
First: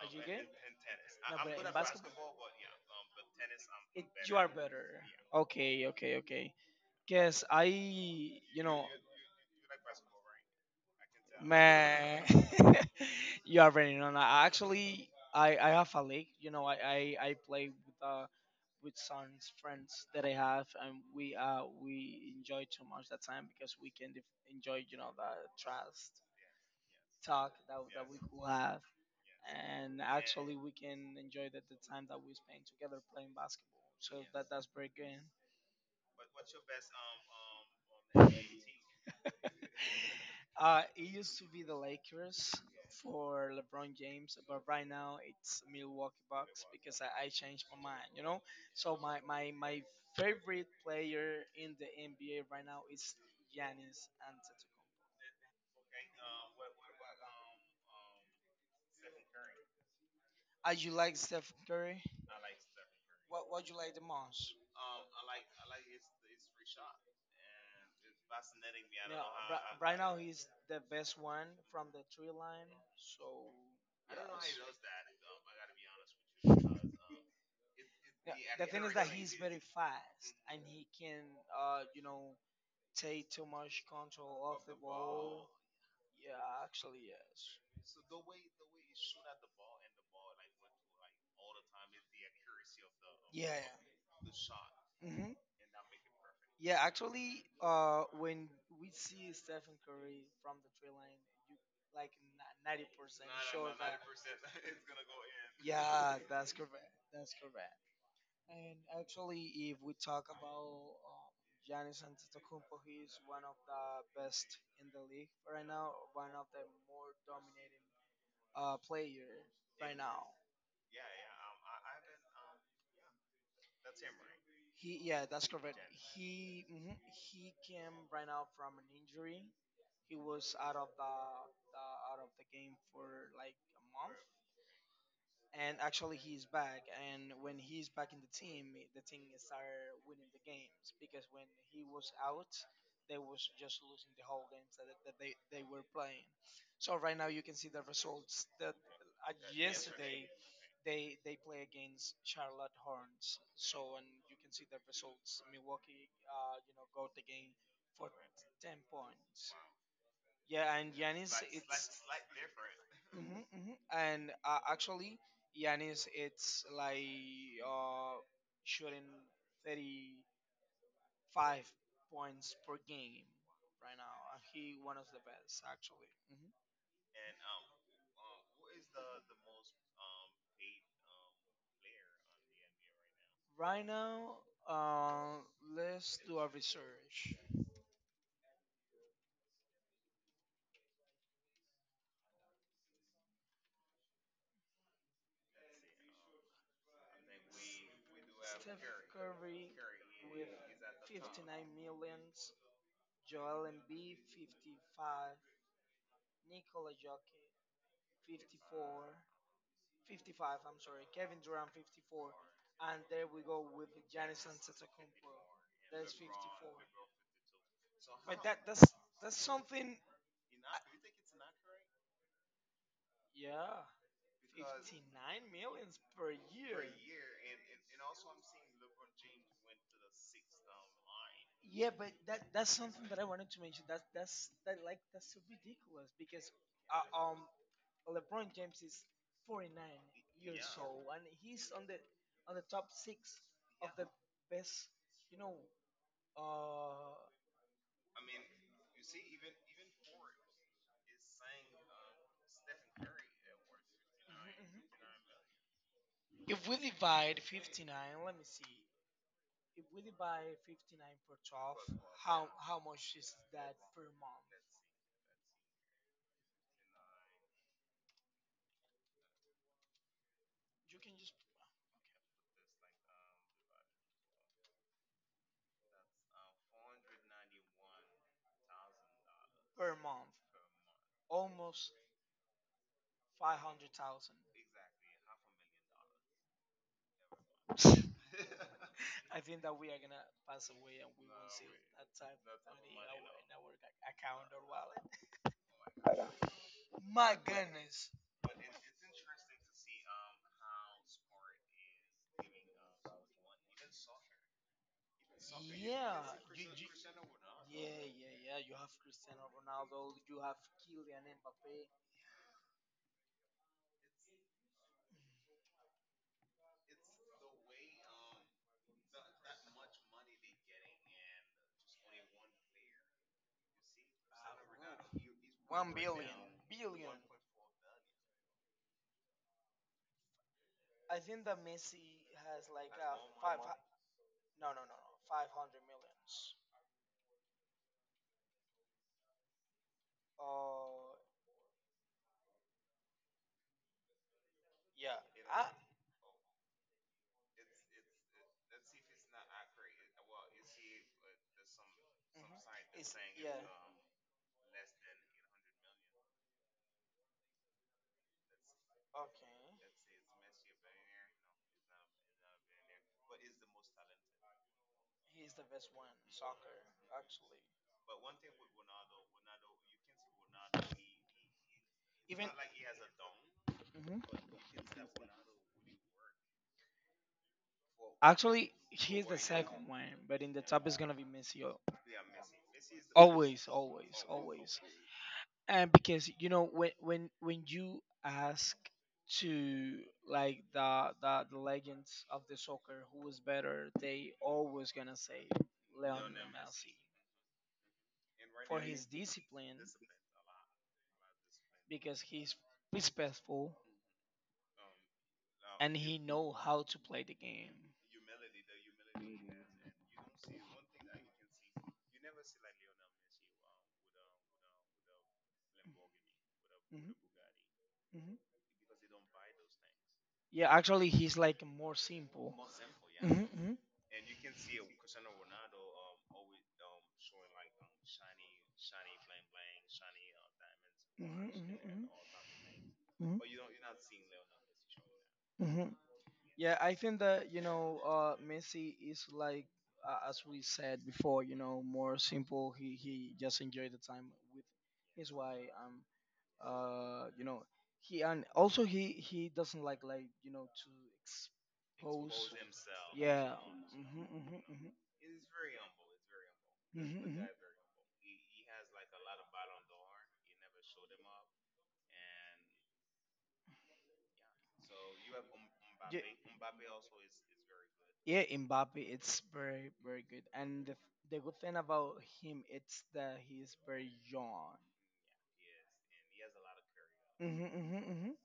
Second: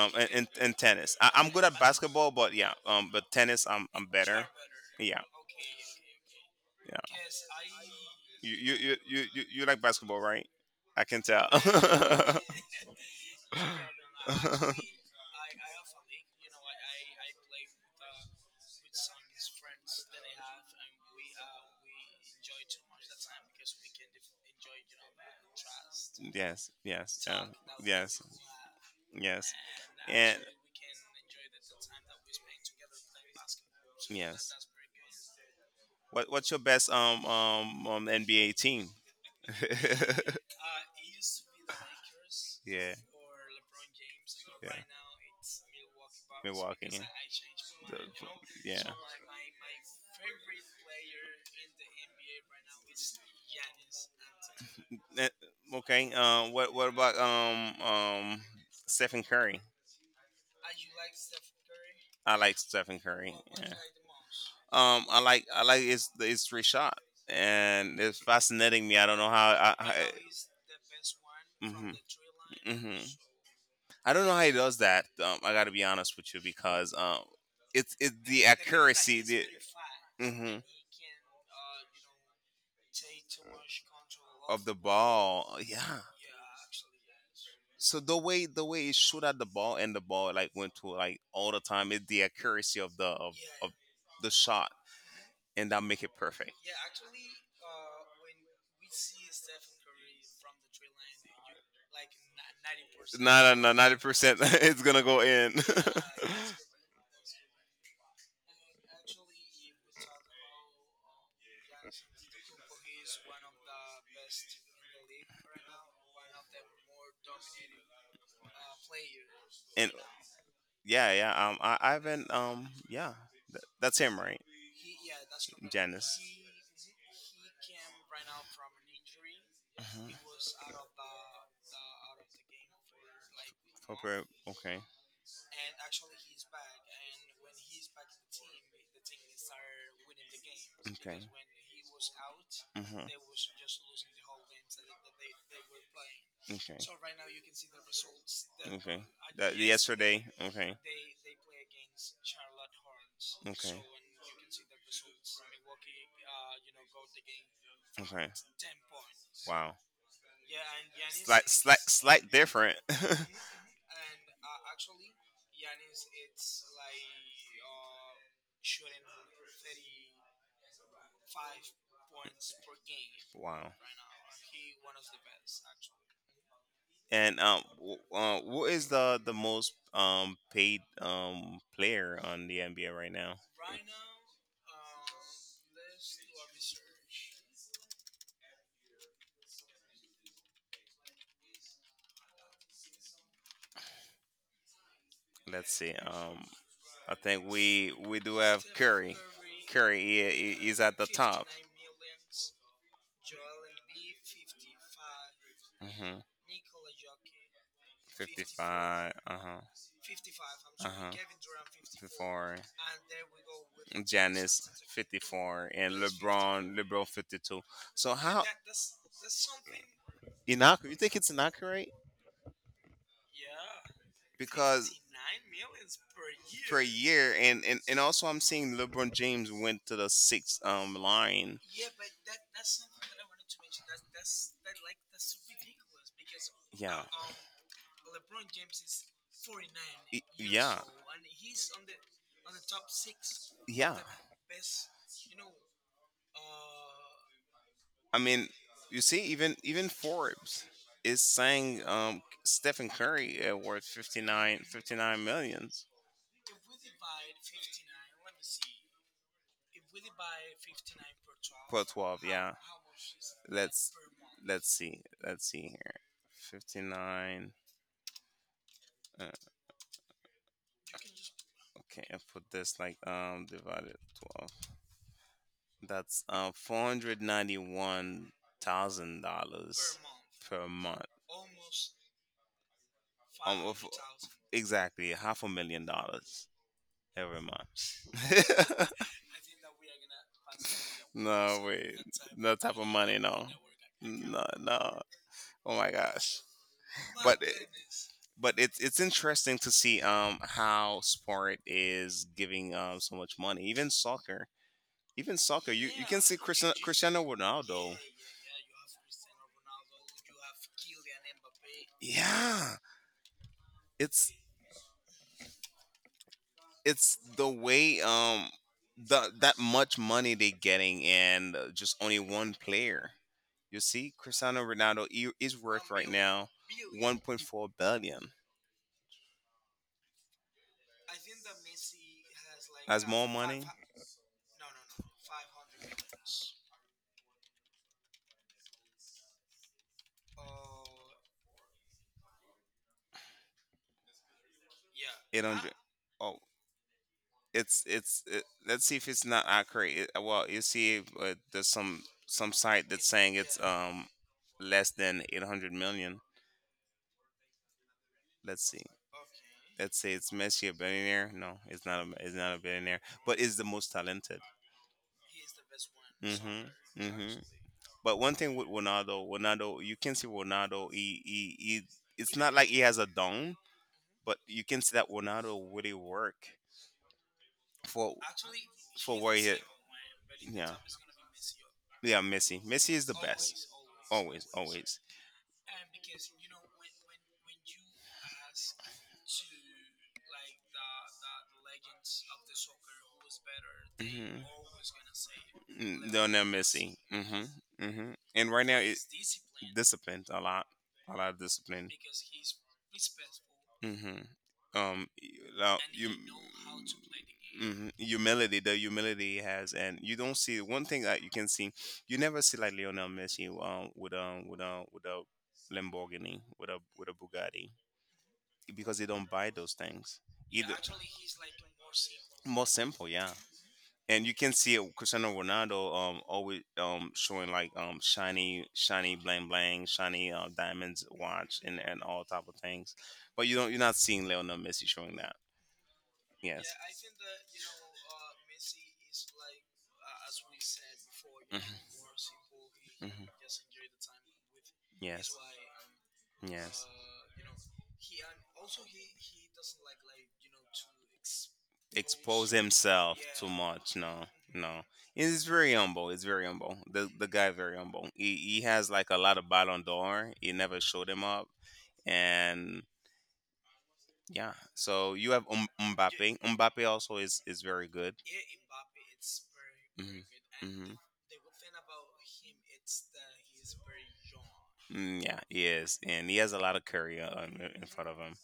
S1: are you good?
S2: and tennis. I,
S1: No,
S2: I'm
S1: but
S2: good
S1: in
S2: at basketball,
S1: basketball,
S2: but yeah, but tennis, I'm
S1: it,
S2: I'm
S1: you
S2: better.
S1: are better.
S2: Yeah,
S1: Okay, okay, okay.
S2: yeah.
S1: Guess I,
S2: You
S1: you
S2: you
S1: know,
S2: you you, you you like basketball, right? I can tell.
S1: man, (laughs) you already know. Now. (laughs) Actually, I have a league. You know, I play
S2: (laughs) (laughs)
S1: with some friends that I have, and we enjoy too much that time because we can def- enjoy you know the trust
S2: Yes, yes,
S1: talk that that we could have,
S2: yes.
S1: and actually we can enjoy the time that we spend together playing basketball. So that that's very good.
S2: What what's your best NBA team? (laughs)
S1: (laughs) It used to be the
S2: It
S1: Lakers for LeBron James, but right now it's Milwaukee Bucks because I changed my mind, you know? So my favorite player in the NBA right now is
S2: Antetokounmpo.
S1: Giannis Antetokounmpo.
S2: (laughs) Okay. What about Stephen Curry?
S1: You like Steph Curry?
S2: I like Stephen Curry.
S1: What
S2: Yeah.
S1: you like the most?
S2: I like it's it's shot, and it's fascinating me. I
S1: Yeah,
S2: don't know how I.
S1: ri-
S2: I
S1: right now he's the best one from
S2: Mhm.
S1: the three line,
S2: Mhm.
S1: so
S2: I don't know how he does that. I got to be honest with you
S1: yes.
S2: because it's
S1: Yeah,
S2: the
S1: the thing is that
S2: accuracy.
S1: he's very fast
S2: Hmm.
S1: and he can, you know, take too much control of
S2: Of
S1: the
S2: the
S1: ball.
S2: ball. Yeah,
S1: Yeah, actually, yes.
S2: so the way it shoot at the ball and the ball like went to like all the time is the accuracy of
S1: Yeah,
S2: of
S1: yeah.
S2: the shot,
S1: hmm
S2: and that make it perfect.
S1: Yeah, actually, when we see Stephen Curry from the three line, you like 90%
S2: No, no
S1: sure
S2: no, ninety
S1: that.
S2: percent. (laughs) It's gonna go in. (laughs)
S1: Yeah, that's correct. That's correct. And actually, if we talk about Giannis Antetokounmpo, he is one of the best in the league right now. One of the more dominating player right now.
S2: yeah, yeah. I haven't. Yeah, that's him, right?
S1: He, yeah, that's correct. He mhm, he came right now from an injury. He was out
S2: Uh-huh.
S1: of the out of the game for like a month,
S2: Okay.
S1: and actually he's back. And when he's back in the team started winning the games because when he was out,
S2: Uh,
S1: they was just losing the whole games that they were playing.
S2: okay.
S1: So right now you can see the results that
S2: Okay. Uh, yesterday.
S1: yesterday
S2: Okay.
S1: they play against Charlotte Horns. So and you can see the results. Milwaukee, you know, got the game for
S2: Okay.
S1: 10 points.
S2: Wow.
S1: Yeah, and Yanis, it's
S2: Different. (laughs)
S1: hmm hmm (laughs) And actually, Yanis, it's like uh, shooting 35 points per game
S2: Wow.
S1: right now. And he one of the best actually. Hmm
S2: And who is the most paid player on the NBA right now?
S1: Right now, uh, let's do a research.
S2: Let's see. I think we do have
S1: Steph
S2: Curry.
S1: Curry
S2: Curry, Curry yeah,
S1: with
S2: he- he's at the top.
S1: 59 millions, Joel Embiid 55,
S2: Mm-hmm.
S1: Nikola Jokic 54,
S2: 55. Uh huh.
S1: 55, I'm
S2: Uh
S1: sorry,
S2: huh.
S1: Kevin Durant 54,
S2: 54. And
S1: and there we go with Giannis
S2: Janice
S1: Antetokounmpo.
S2: 54, and
S1: That's
S2: LeBron
S1: 54.
S2: LeBron 52. So
S1: But
S2: how?
S1: that's that's something.
S2: Inaccurate. You think it's inaccurate
S1: Yeah,
S2: because
S1: 59 millions per
S2: per
S1: year.
S2: year. And also I'm seeing LeBron James went to the sixth line.
S1: Yeah, but that that's something that I wanted to mention. That that's that like that's so ridiculous because
S2: Yeah.
S1: uh, um LeBron James is 49
S2: Y-
S1: years
S2: Yeah.
S1: old and he's on the top six of
S2: Yeah.
S1: the best you know. Mhm.
S2: I mean, you see, even even Forbes is saying Stephen Curry worth fifty nine millions.
S1: If we divide 59, let me see. If we divide 59 per 12,
S2: Per 12, yeah.
S1: how much is that
S2: Let's-
S1: per month?
S2: Let's see. Let's see here. 59. Uh,
S1: You can just
S2: okay, I put this like divided 12. That's 491,000. Per
S1: per
S2: $491,000 month,
S1: month,
S2: per month.
S1: almost
S2: five Um, of-
S1: 500,000. (laughs)
S2: Exactly, half $1 million every month. (laughs) I think that,
S1: I think that we are gonna pass away and we will not
S2: no, wait.
S1: have
S2: No type of money,
S1: in
S2: no.
S1: our ac-
S2: No,
S1: account or
S2: no.
S1: wallet.
S2: Oh my gosh. My
S1: My
S2: but
S1: goodness.
S2: goodness. But it's interesting to see how sport is giving so much money. Even soccer, you, you. Yeah.
S1: Yeah.
S2: Can see
S1: You,
S2: Cristiano, Cristiano Ronaldo. Yeah, yeah, yeah. You
S1: yeah, yeah, yeah. You have
S2: have Cristiano
S1: Cristiano
S2: Ronaldo.
S1: Ronaldo. You have Kylian Mbappe.
S2: You have Kylian Mbappe. Yeah, it's it's the way the that much money they getting, and just only one player. You see, Cristiano
S1: Uh,
S2: Ronaldo is worth
S1: One
S2: one right billion.
S1: billion.
S2: Now 1.4 billion.
S1: I think that Messi has like
S2: Has
S1: a
S2: more
S1: five.
S2: money? Five.
S1: Hu- no, no, no, no. 500 millions. Uh, yeah.
S2: It don't.
S1: I,
S2: Dr- Oh, let's see if it's not accurate. Well, you see, there's some site
S1: mhm.
S2: that's
S1: It's-
S2: saying
S1: yeah.
S2: it's yeah, less than 800 million. Let's see.
S1: Okay.
S2: Let's say it's Messi a billionaire. No, it's not. It's not a billionaire, but is the most talented.
S1: He's the best one in
S2: Mhm.
S1: soccer,
S2: Mhm.
S1: actually.
S2: But one thing with Ronaldo, Ronaldo, you can see Ronaldo. He he. It's
S1: Even
S2: not like he has a
S1: dome.
S2: dome. But
S1: Mhm.
S2: you can see that Ronaldo really work for. Actually,
S1: Actually,
S2: for he's
S1: he's
S2: where
S1: the
S2: the he second
S1: second
S2: one,
S1: one,
S2: but
S1: but in
S2: the
S1: the
S2: yeah top
S1: top is
S2: is
S1: gonna be Messi. Al-
S2: gonna be Messi. Yeah. Messi is the best
S1: always.
S2: always, always, always, always.
S1: And because you know when when you ask to like the legends of the soccer who was better, they
S2: Mhm.
S1: always gonna say
S2: Mm, they'll
S1: Lionel
S2: never missy. Mm-hmm. Hmm. And right now,
S1: for
S2: it
S1: his
S2: disciplined a lot of discipline.
S1: because he's respectful.
S2: Mm-hmm. Um, now,
S1: And
S2: you,
S1: he know how to play the
S2: hmm.
S1: game.
S2: Humility, the humility he has, and you don't see one thing that you can see. You never see like Lionel Messi with a with a Lamborghini, with a
S1: Mhm,
S2: Bugatti,
S1: mhm.
S2: because they don't buy those things.
S1: Yeah,
S2: Either
S1: actually, he's like more simple.
S2: more simple, yeah,
S1: Mhm, mhm.
S2: and you can see it. Cristiano Ronaldo always showing like shiny shiny bling bling shiny diamonds
S1: Mhm,
S2: watch and
S1: mhm,
S2: all type of things,
S1: mhm.
S2: but you don't you're not seeing Lionel Messi showing that.
S1: Mhm, mhm.
S2: Yes.
S1: Yeah, I think that you know Messi is like as we said before, you
S2: Mhm.
S1: know, more simple.
S2: Mhm.
S1: He just enjoyed the time with
S2: Yes.
S1: his wife.
S2: Yes.
S1: You know, he and also he doesn't like you know to expose.
S2: Expose himself too
S1: Yeah.
S2: much.
S1: hmm
S2: No, no.
S1: hmm
S2: It's very humble. It's very humble.
S1: hmm
S2: The
S1: hmm hmm
S2: guy very humble. He has like a lot of Ballon d'Or. He never showed him up, and yeah. So you have
S1: Yeah,
S2: Mbappe. Mbappe also is very good.
S1: yeah, Mbappe, it's very, very good.
S2: Mm-hmm.
S1: And
S2: Mm-hmm.
S1: the good thing about him, it's that he's very young.
S2: Mm, yeah, he is, and he has a lot of career
S1: Hmm
S2: in
S1: hmm
S2: front of
S1: hmm
S2: him.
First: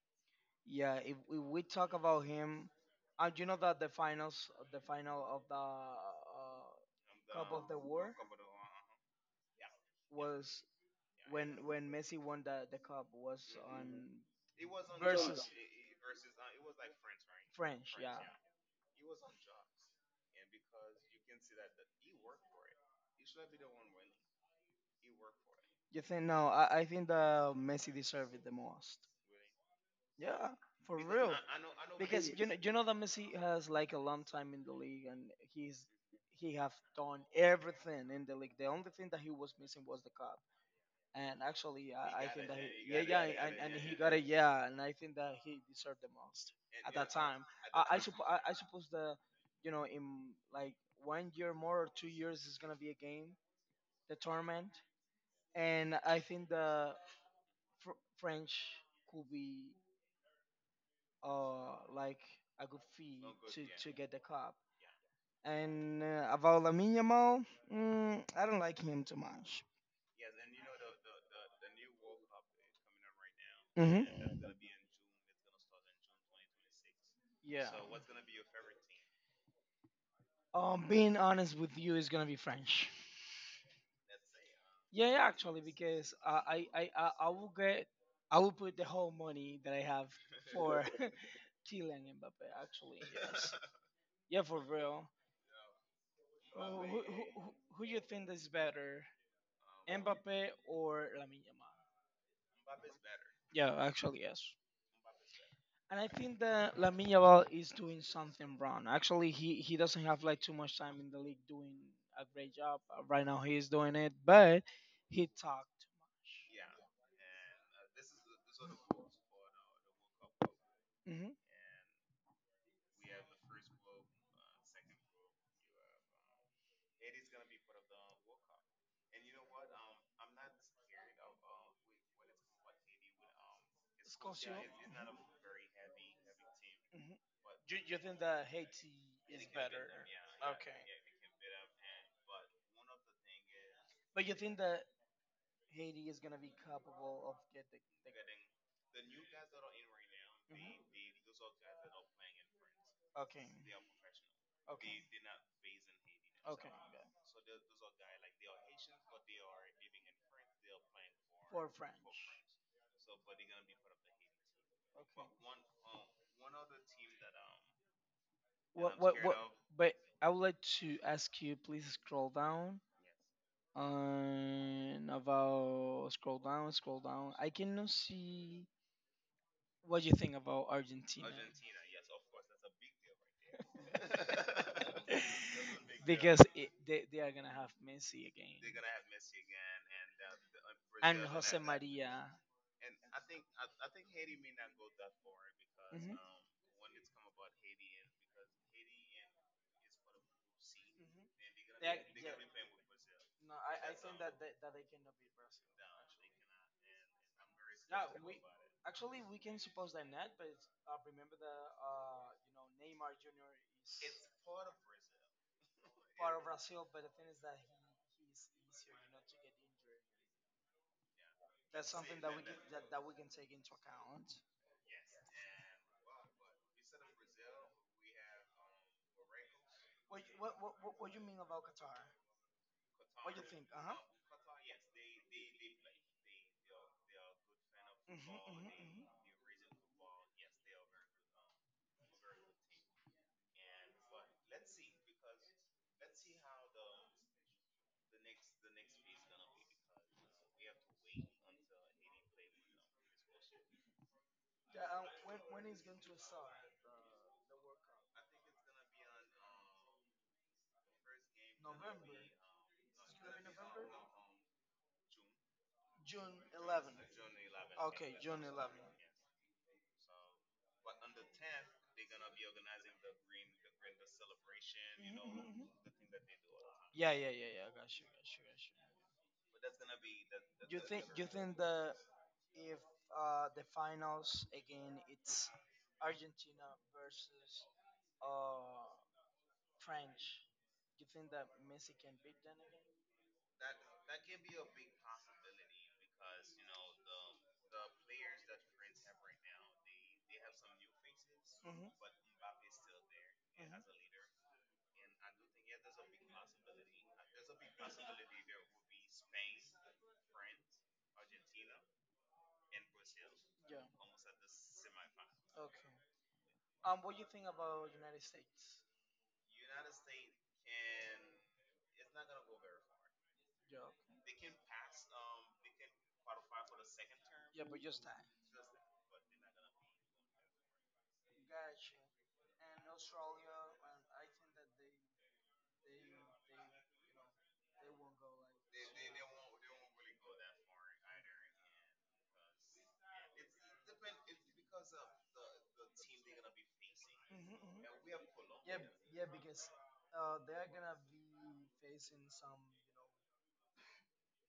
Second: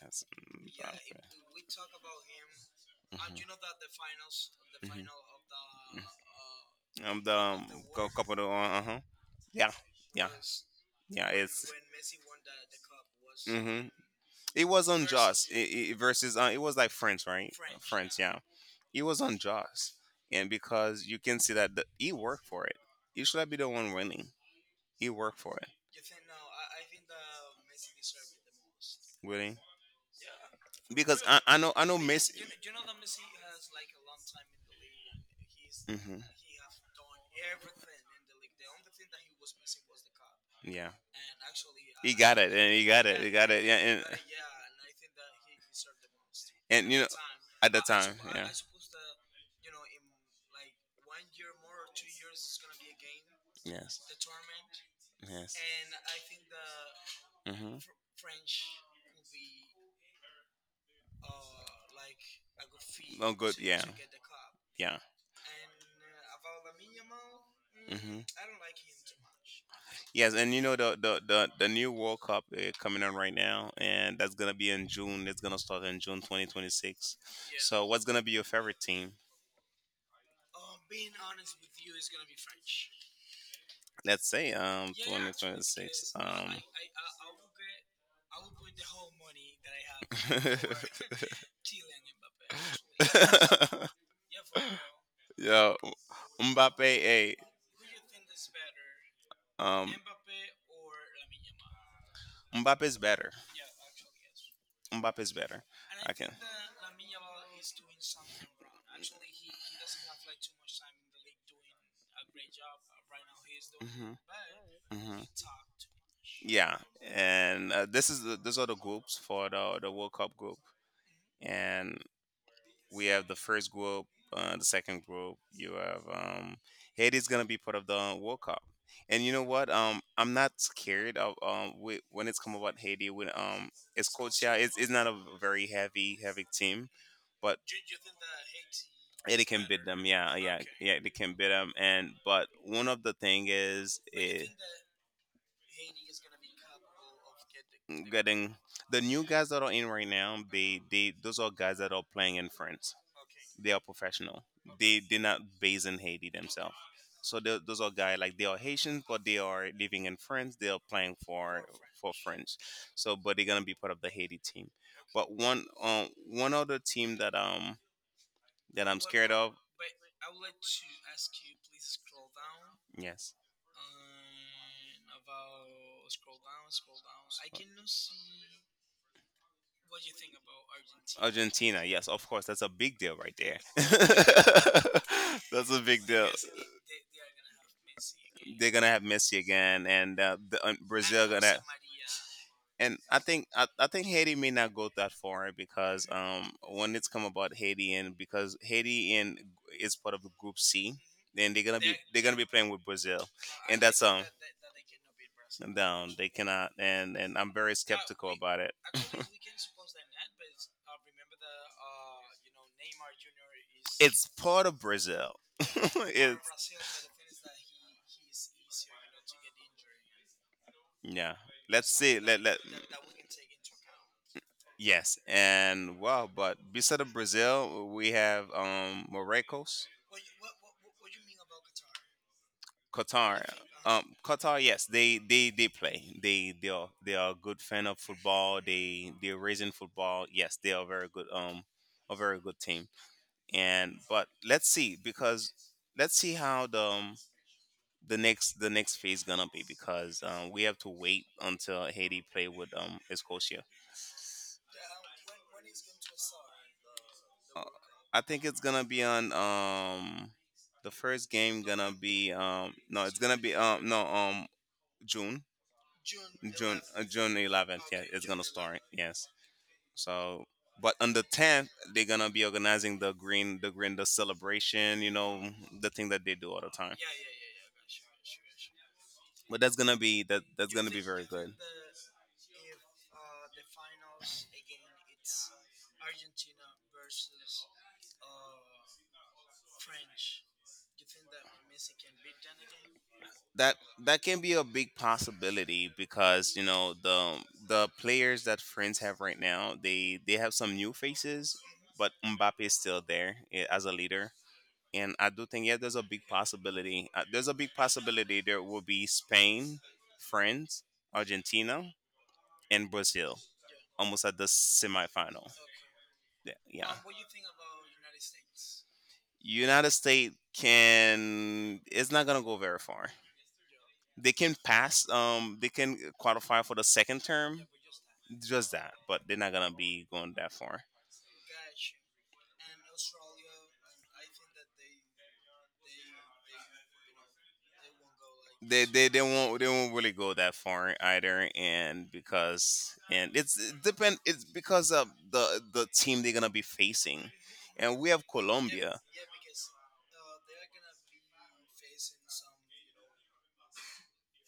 S2: That's mm,
S1: Yeah,
S2: Mbappe.
S1: if we talk
S2: Mbappe.
S1: about him, and you know that the
S2: Mhm,
S1: finals, the
S2: mhm,
S1: final of
S2: mhm. The
S1: the
S2: of
S1: Cup of the World
S2: couple of uh huh. Yeah, yeah,
S1: was
S2: yeah.
S1: yeah, when
S2: It's,
S1: Messi won the cup was
S2: hmm,
S1: on
S2: it was
S1: versus
S2: unjust. It versus it was like France, right?
S1: French. France, yeah.
S2: France, yeah, yeah. It was unjust, and because you can see that he worked for it. He should not be the one winning. He worked for it,
S1: You think no? I think the Messi deserved it the most.
S2: really.
S1: Yeah, for
S2: Because
S1: real.
S2: I know I know
S1: Because
S2: Messi.
S1: you know that Messi has like a long time in the league, and he's
S2: Hmm.
S1: he have done everything in the league. The only thing that he was missing was the cup.
S2: Yeah,
S1: And actually, He
S2: he
S1: I, I
S2: got
S1: think
S2: it,
S1: that
S2: and he got it, he got it. Yeah,
S1: he got a, yeah, and I think that he deserved the most
S2: and
S1: at
S2: you know
S1: that, yeah, time.
S2: at the
S1: At I,
S2: time,
S1: suppo-
S2: yeah,
S1: I suppose that you know in like one year more or two years is gonna be a game,
S2: yes, yes.
S1: the tournament, and I think the
S2: Hmm.
S1: French could be, or like a good fee
S2: No
S1: no good —
S2: good,
S1: to, yeah,
S2: yeah,
S1: to get the cup.
S2: yeah.
S1: And about Lamine Yamal,
S2: Hmm.
S1: I don't like him too much.
S2: Yes, and you know the new World Cup coming on right now,
S1: Hmm. Yeah.
S2: and that's gonna be in June. It's gonna start in June 2026.
S1: Yeah. So
S2: So, what's gonna be your favorite team?
S1: Being honest with you, is gonna be French.
S2: Let's say
S1: Yeah, yeah, actually,
S2: 2026.
S1: because uh,
S2: (laughs)
S1: I, I, I, I will get, I will put the whole money that I have for (laughs) Kylian Mbappe. Actually, yes,
S2: Actually.
S1: yeah, for real.
S2: (laughs) yo,
S1: Uh, who,
S2: Mbappe,
S1: who,
S2: hey,
S1: who, who you think is better,
S2: um,
S1: Mbappe or Lamine Yamal?
S2: better.
S1: Yeah, actually, yes.
S2: Mbappe is better.
S1: And I
S2: I can.
S1: think that Lamine Yamal is doing something wrong. Actually, he doesn't have like too much time in the league doing a great job. Right now, he is doing it,
S2: Mhm,
S1: but
S2: mhm.
S1: he talked too much.
S2: Yeah, and this is the, these are the groups for the World Cup group,
S1: Mm-hmm. Hmm.
S2: and we have the first group, the second group. You have Haiti's gonna be part of the World Cup, and you know what? I'm not scared of when it's come about Haiti. When it's Coachella, it's not a very heavy team, but
S1: You think that Haiti is
S2: Haiti can beat
S1: better?
S2: them. Yeah, yeah,
S1: Okay.
S2: yeah. They can beat them. And but one of the thing is
S1: But you think that Haiti is gonna be capable of get the?
S2: getting the new guys that are in right now. They those are guys that are playing in France.
S1: Okay.
S2: They are professional. They're
S1: Okay.
S2: not based in Haiti
S1: Okay.
S2: themselves. So those are guys like they are Haitians, but they are
S1: Yeah.
S2: living in France. They are playing
S1: Or French.
S2: for French. So but they're gonna be part of the Haiti team. But
S1: Okay.
S2: one other team that that
S1: What
S2: I'm
S1: what
S2: scared
S1: what?
S2: of.
S1: But I would like to ask you, please scroll down.
S2: Yes.
S1: Um, about scroll down, scroll down. I cannot see what you think about Argentina.
S2: Argentina, yes, of course. That's a big deal right there. (laughs)
S1: (laughs) (laughs)
S2: that's a big deal.
S1: Because it, they are gonna have Messi again
S2: They're gonna have Messi again, and
S1: and
S2: Brazil
S1: Jose
S2: gonna.
S1: Maria.
S2: And I think I think Haiti may
S1: It.
S2: not go that far because
S1: Mhm.
S2: when it's come about Haiti and because Haiti and is
S1: Hmm.
S2: part of the group C, then
S1: They, are-
S2: they're gonna
S1: yeah,
S2: be
S1: be,
S2: playing with Brazil,
S1: no,
S2: and
S1: I
S2: that's
S1: think that they cannot beat Brazil. No,
S2: down they
S1: actually. They
S2: cannot,
S1: cannot,
S2: and and
S1: and
S2: I'm
S1: I'm
S2: very
S1: very skeptical, yeah,
S2: skeptical
S1: we about
S2: about
S1: it.
S2: it. (laughs)
S1: Actually we can suppose that net, but it's, remember that you know Neymar Jr. is
S2: It's part of Brazil. (laughs)
S1: part of Brazil, but
S2: it's
S1: the thing is that he's easier, you know, to get injured.
S2: yeah. Let's
S1: That's
S2: see.
S1: something that
S2: Let
S1: we can,
S2: let.
S1: that we can take into account.
S2: Yes, and wow, but besides Brazil, we have Morocco's,
S1: What you mean about Qatar? What
S2: Qatar.
S1: do you think? Uh huh.
S2: Qatar, yes, they play. They are a good fan of
S1: Hmm.
S2: football.
S1: Hmm. Hmm.
S2: They they're raising football. Yes, they are very good. A very good team. And but let's see because let's see how the next phase gonna be because we have to wait until Haiti play with Escocia.
S1: Yeah,
S2: When
S1: when
S2: is
S1: is
S2: going
S1: going to
S2: to
S1: start the
S2: start?
S1: the
S2: Uh,
S1: World Cup?
S2: I think it's gonna be on the first game gonna
S1: November,
S2: be it's gonna be no June
S1: June
S2: June June 11th.
S1: 11th.
S2: June 11th, yeah. Okay,
S1: Okay,
S2: it's June gonna
S1: June
S2: start 11th.
S1: 11th.
S2: Yes, so but on the 10th they're gonna be organizing the celebration, you
S1: Mhm,
S2: know,
S1: mhm, mhm.
S2: the thing that they do all the time,
S1: Yeah,
S2: yeah yeah
S1: yeah, yeah,
S2: yeah
S1: yeah.
S2: yeah.
S1: Got
S2: Gotcha,
S1: you, got you, got
S2: gotcha, gotcha. But that's gonna be that that's. You
S1: you.
S2: gonna be think very
S1: You
S2: good
S1: think the if the finals again it's Argentina versus uh French, you think that Messi can beat them again?
S2: that that can be a big possibility because you know the players that friends have right now they have some new faces,
S1: Hmm.
S2: but Mbappe is still there, as a leader, and I do think yeah there's a big possibility, there's a big possibility there will be Spain, France, Argentina, and Brazil
S1: Yeah.
S2: almost at the semifinal.
S1: Okay.
S2: Yeah, yeah.
S1: What do you think about United States?
S2: United States can, it's not gonna go very far.
S1: Yeah.
S2: They can pass. They can qualify for the second
S1: Yeah,
S2: term.
S1: but just that.
S2: Just that, but they're not gonna be going that far.
S1: Gotcha. And Australia, and I think that they won't go like.
S2: They won't they won't really go that far either, and because and it's it depend it's because of the team they're gonna be facing,
S1: Mhm, mhm.
S2: and we have yeah
S1: Yeah,
S2: Colombia,
S1: yeah, because they're gonna be facing some, you know,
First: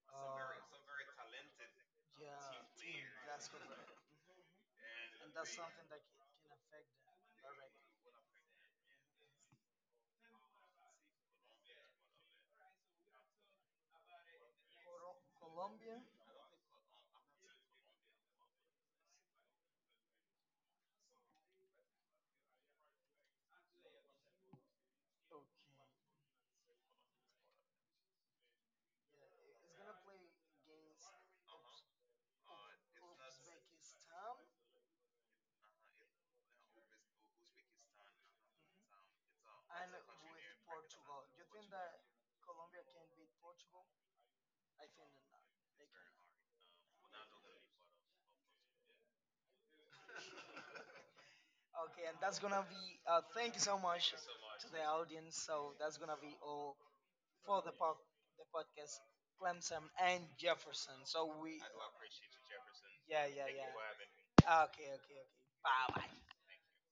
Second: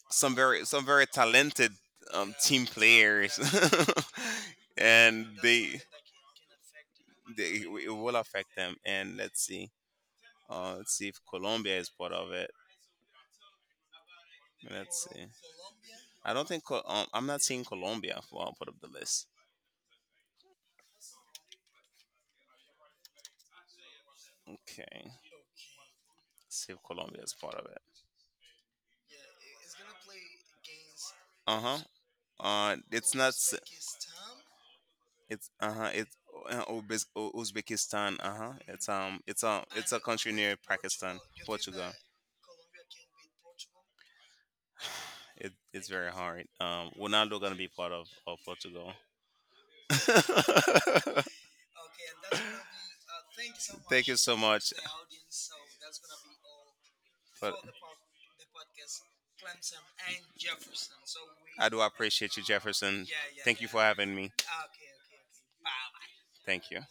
S1: uh,
S2: some very talented
S1: yeah,
S2: team players,
S1: that's
S2: (laughs) and
S1: and that's something that can affect them.
S2: they it will affect them. And let's see if Colombia is part of it. Let's see.
S1: Colombia.
S2: I don't think I'm not seeing Colombia for I'll put up the list. Okay,
S1: Okay.
S2: see if Colombia is part of it.
S1: Yeah, it's gonna play against Pakistan.
S2: Uh huh.
S1: Mhm. And
S2: It's not. S- It's uh huh. It's Uzbekistan. Uh huh. It's a country near Pakistan,
S1: Portugal. You think
S2: Portugal.
S1: that Colombia can beat Portugal? I think not.
S2: It,
S1: They.
S2: it's very hard. Ronaldo gonna be part of Portugal. (laughs) Thank
S1: Okay, and that's gonna be. Thank you so much
S2: you so (laughs)
S1: to
S2: much.
S1: the audience. So that's gonna be all
S2: But
S1: for the podcast, Clemson and Jefferson. So we,
S2: I do appreciate you, Jefferson.
S1: yeah, yeah,
S2: Thank
S1: yeah.
S2: you for having me.
S1: Okay, okay, okay. Bye, bye.
S2: Thank you.